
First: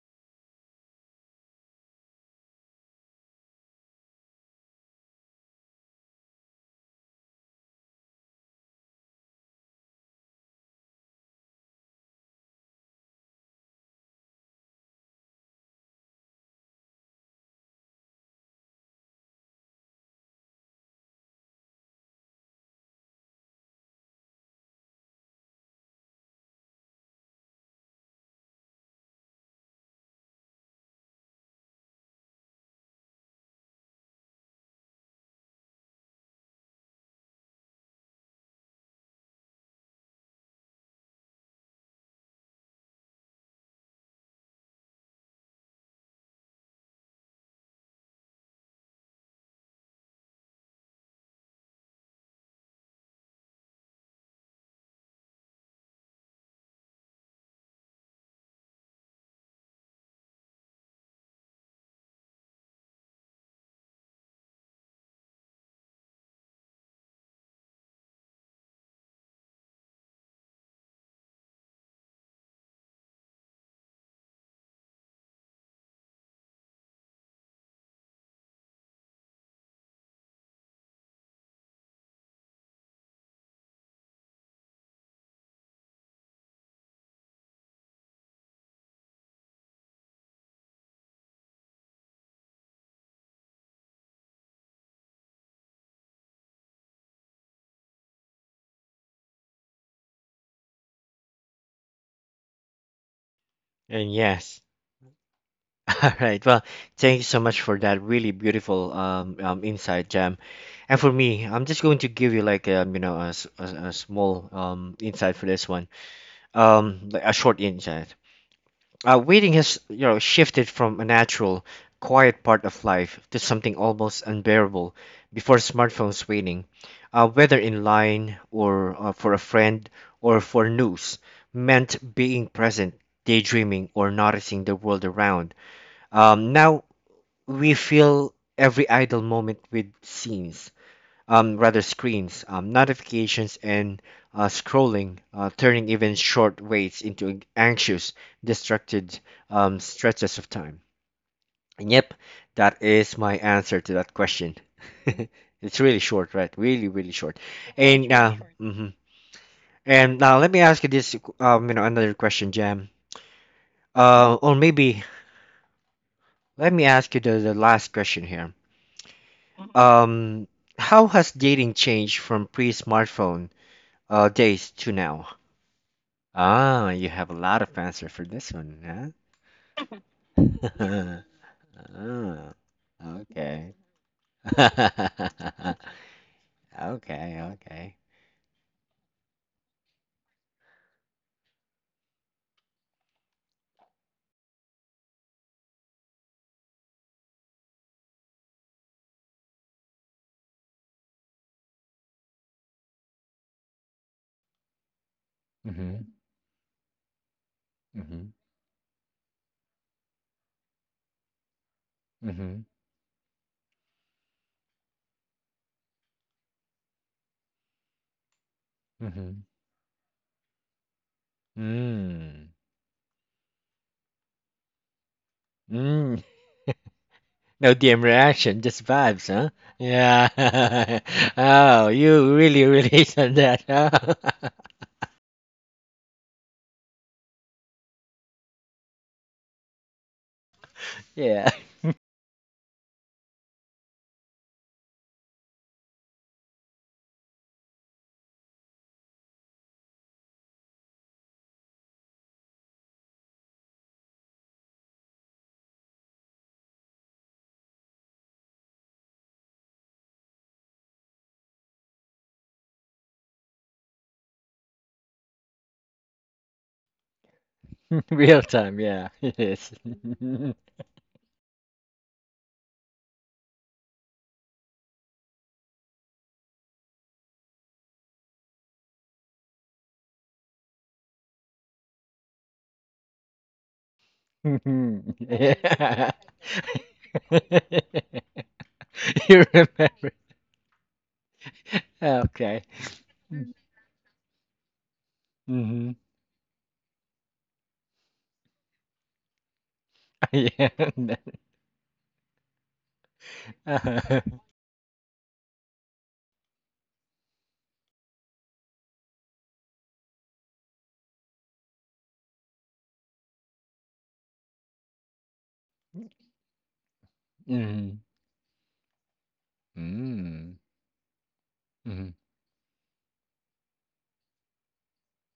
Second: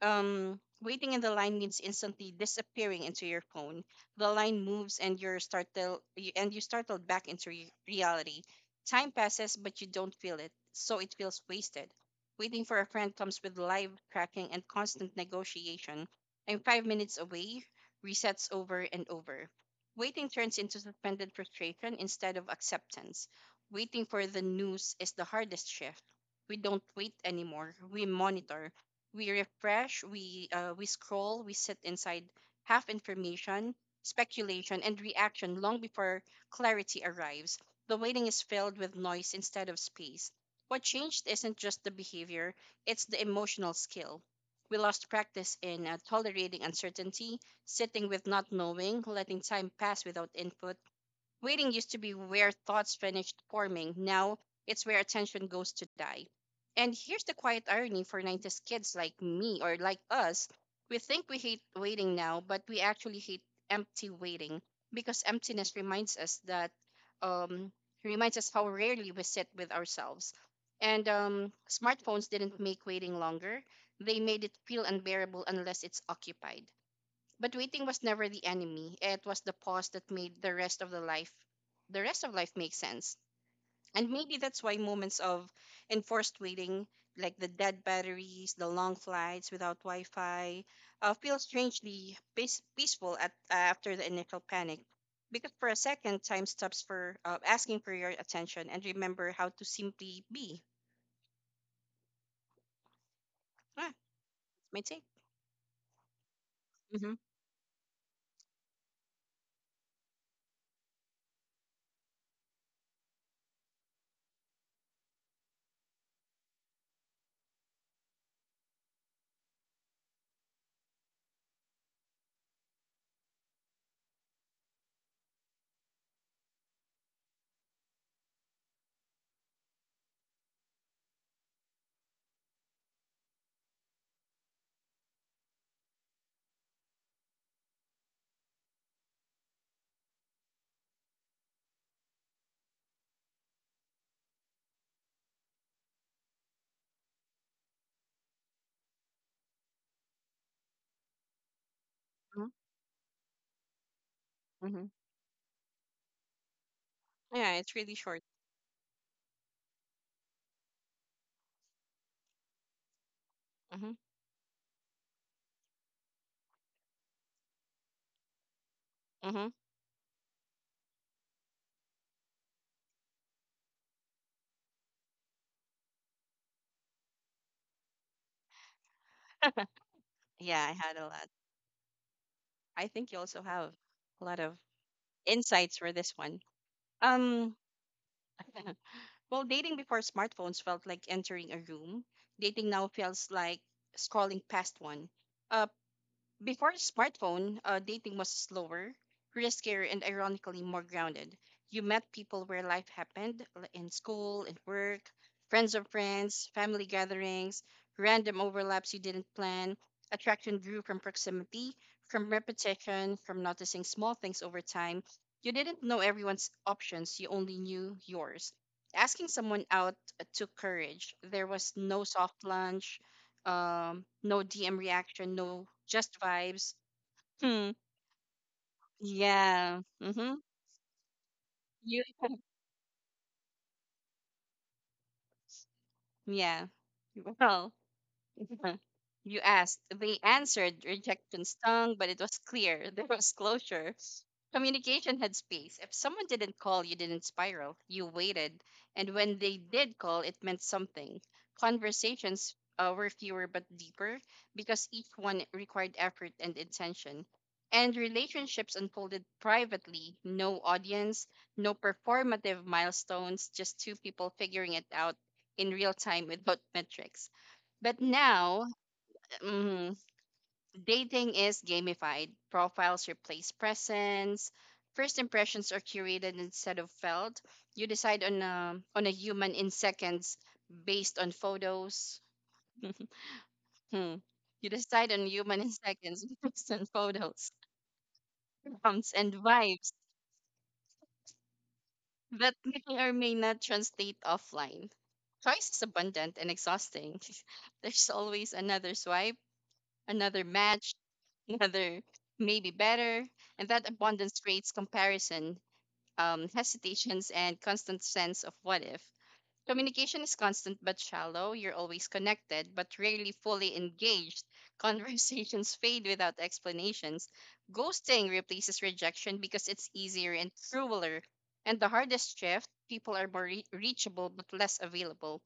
um, Waiting in the line means instantly disappearing into your phone. The line moves, and you're startled, you, and you startled back into re- reality. Time passes, but you don't feel it, so it feels wasted. Waiting for a friend comes with live tracking and constant negotiation. I'm five minutes away. Resets over and over. Waiting turns into suspended frustration instead of acceptance. Waiting for the news is the hardest shift. We don't wait anymore. We monitor, we refresh, we uh, we scroll, we sit inside half information, speculation, and reaction long before clarity arrives. The waiting is filled with noise instead of space. What changed isn't just the behavior, it's the emotional skill. We lost practice in uh, tolerating uncertainty, sitting with not knowing, letting time pass without input. Waiting used to be where thoughts finished forming. Now it's where attention goes to die. And here's the quiet irony for nineties kids like me or like us. We think we hate waiting now, but we actually hate empty waiting because emptiness reminds us that, um, reminds us how rarely we sit with ourselves. And um, smartphones didn't make waiting longer, they made it feel unbearable unless it's occupied. But waiting was never the enemy. It was the pause that made the rest of the life the rest of life make sense. And maybe that's why moments of enforced waiting, like the dead batteries, the long flights without Wi-Fi, uh, feel strangely peace- peaceful at, after the initial panic. Because for a second, time stops for uh, asking for your attention and remember how to simply be. Ah,
And yes.
that's my take.
All right. Well,
Mm-hmm.
thank you so much for that really beautiful um, um insight, Jam. And for me, I'm just going to give you, like, um, you know a, s- a- a small um insight for this one. Um, like a short insight. Uh, waiting has, you know, shifted from a natural, quiet part of life to something almost unbearable. Before smartphones, waiting, uh, whether in line or uh, for a friend or for news, meant being present, daydreaming, or noticing the world around. Um, now we fill every idle moment with scenes um, rather screens, um, notifications, and uh, scrolling, uh, turning even short waits into anxious, distracted, um, stretches of time. And yep,
Mm-hmm.
that is my answer to that question.
hmm
It's really short, right? Really, really short.
Yeah, it's really
And
short.
now, hmm and now let me ask you this, um, you know, another question, Jam.
Mm-hmm.
Uh, or maybe let me ask you the, the last question here.
Mm-hmm.
Um, how has dating changed from pre-smartphone uh, days to now? Ah, you have a lot of answer for this one,
Yeah, I had a lot.
huh? Ah,
I think you also have
okay.
a lot of insights for this one.
Okay,
Um,
okay.
well, dating before smartphones felt like entering a room. Dating now feels like scrolling past one. Uh, Before smartphone, uh, dating was slower, riskier, and ironically more grounded. You met people where life happened l- in school, in work, friends of
Mhm,
friends, family gatherings, random
mhm,
overlaps you didn't plan. Attraction grew from proximity, from
mhm,
repetition, from noticing small things over time. You didn't know everyone's options, you only knew yours. Asking
mhm.
someone out uh, took courage. There was no soft
Mm,
lunch, um, no D M reaction, no just
mm.
vibes. Hmm.
No D M reaction, just vibes, huh?
Yeah. Mm-hmm.
Yeah. Oh,
You.
you really relate on that, huh?
Yeah. Well, mhm. You asked. They answered. Rejection
Yeah.
stung, but it was clear. There was closure. Communication had space. If someone didn't call, you didn't spiral. You waited. And when they did call, it meant something. Conversations uh, were fewer but deeper because each one required effort and intention. And relationships unfolded privately. No audience, no performative milestones, just two people figuring it out in real time without metrics. But
Real
now,
time, yeah. It is.
mhm, dating is gamified. Profiles replace presence. First impressions are curated instead of felt. You decide on a, on a human in seconds based on photos. Hmm. You decide on
Mhm.
human in
Yeah.
seconds based on photos, prompts, and
You
vibes
remember.
that
Okay.
may or may not translate offline. Choice is
Mhm.
abundant and exhausting. There's always another swipe, another
Yeah.
match, another may be better, and that
Uh-huh.
abundance creates comparison, um, hesitations, and constant sense of what if. Communication is constant but shallow. You're always connected but rarely fully engaged. Conversations fade without explanations.
Mhm.
Ghosting replaces rejection because it's easier and
Mm.
crueler. And the
Mhm.
hardest shift, people are more re- reachable but less available.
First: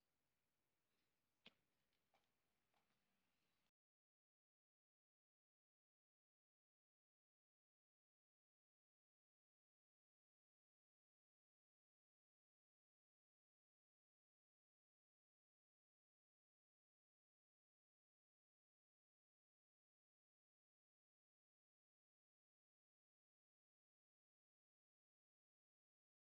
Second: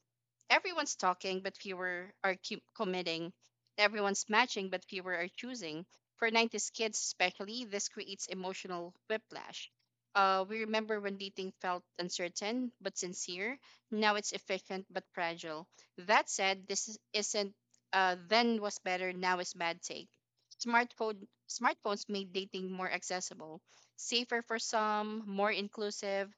Everyone's talking, but fewer are cu- committing. Everyone's matching, but fewer are choosing. For nineties kids, especially, this creates emotional whiplash. Uh, we remember when dating felt uncertain but sincere. Now it's efficient but fragile. That said, this is- isn't uh, then was better, now is bad take. Smartphone, smartphones made dating more accessible, safer for some, more inclusive,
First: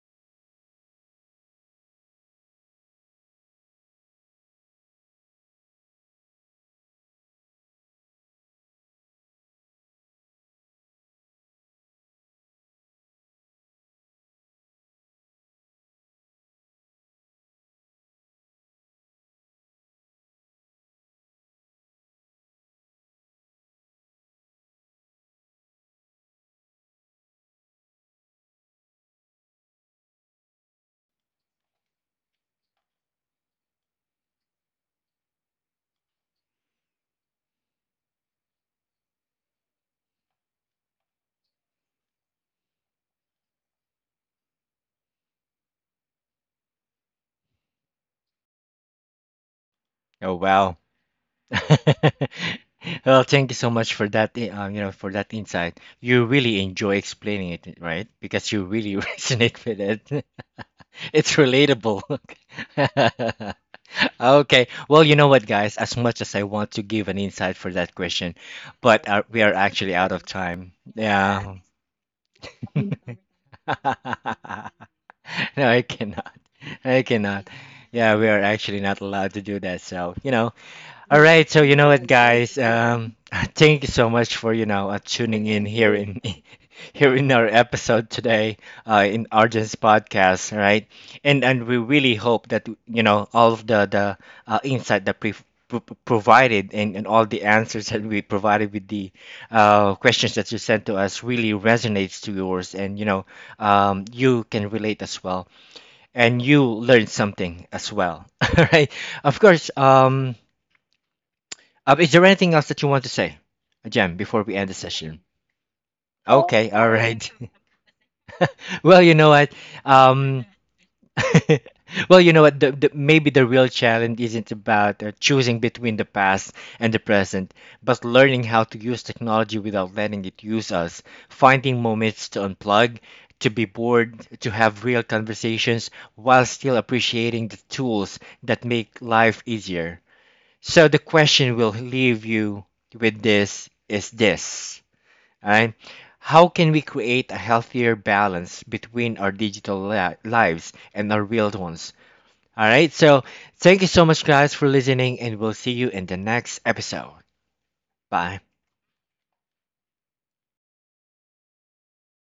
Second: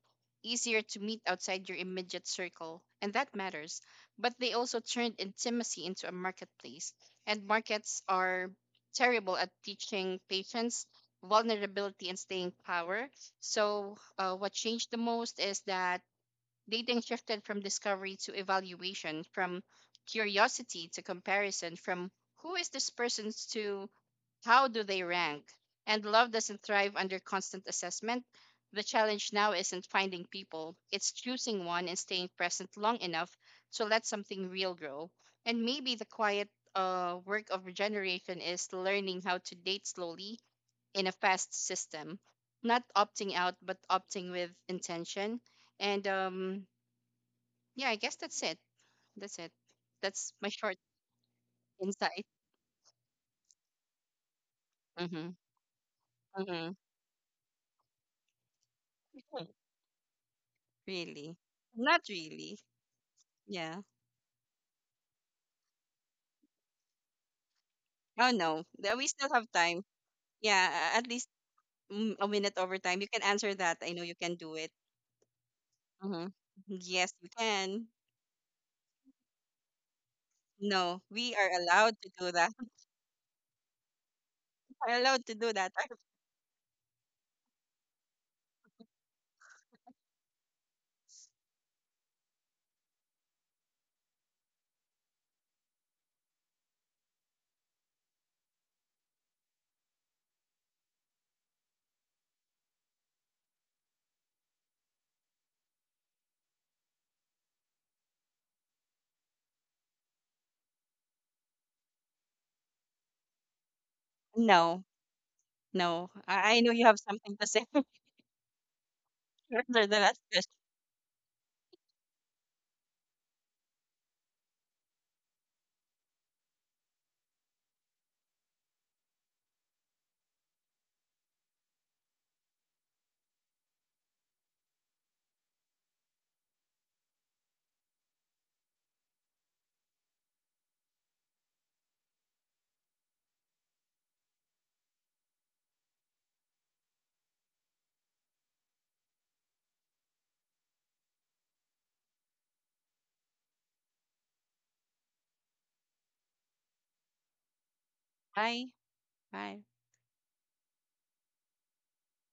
easier to meet outside your immediate circle, and that matters, but they also turned intimacy into a marketplace. And markets are terrible at teaching patients, vulnerability, and staying power. So, uh, what changed the most is that dating shifted from discovery to evaluation, from curiosity to comparison, from who is this person to how do they rank? And love doesn't thrive under constant assessment. The challenge now isn't finding people, it's choosing one and staying present long enough to let something real grow. And maybe the quiet uh, work of regeneration is learning how to date slowly in a fast system, not opting out, but opting with intention. And um, yeah, I guess that's it. That's it. That's
Oh,
my
wow.
short insight.
Well, thank you so much for that, i- um, you know, for
Mm-hmm.
that insight. You really
Mm-hmm.
enjoy explaining it, right? Because you really resonate with it. It's
Really? Not
relatable.
really. Yeah.
Okay. Well, you know what, guys? As much as I want to give an insight for that
Oh
question,
no, Th- we
but uh
still
we
have
are
time.
actually out of time.
Yeah, a- at least mm, a minute over time. You can answer that. I know you can do it.
No, I
Hmm
cannot. I
Yes, you
cannot.
can.
Yeah, we are actually not allowed to do that. So, you know.
No,
All
we
right.
are
So, you know
allowed
what,
to do that.
guys? Um, thank you so much for, you know,
We're
uh,
allowed to
tuning
do
in
that.
here in here in our episode today, uh, in Arjun's podcast, all right? And and we really hope that you know all of the the uh, insight that we've pro- pro- provided, and, and all the answers that we provided with the uh, questions that you sent to us really resonates to yours, and you know um, you can relate as well and you learned something as well. All right. Of course. Um, uh, is there anything else that you want to say, Jem, before we end the
No,
session?
no. I, I know
Okay.
you
All
have
right.
something to say
Well, you know what?
after the last
Um,
question.
well, you know what? The, the, maybe the real challenge isn't about uh, choosing between the past and the present, but learning how to use technology without letting it use us, finding moments to unplug, to be bored, to have real conversations while still appreciating the tools that make life easier. So, the question we'll leave you with this is this, right? How can we create a healthier balance between our digital li- lives and our real ones? All right, so thank you so much, guys, for listening, and we'll see you in the next episode. Bye.
Hi, hi.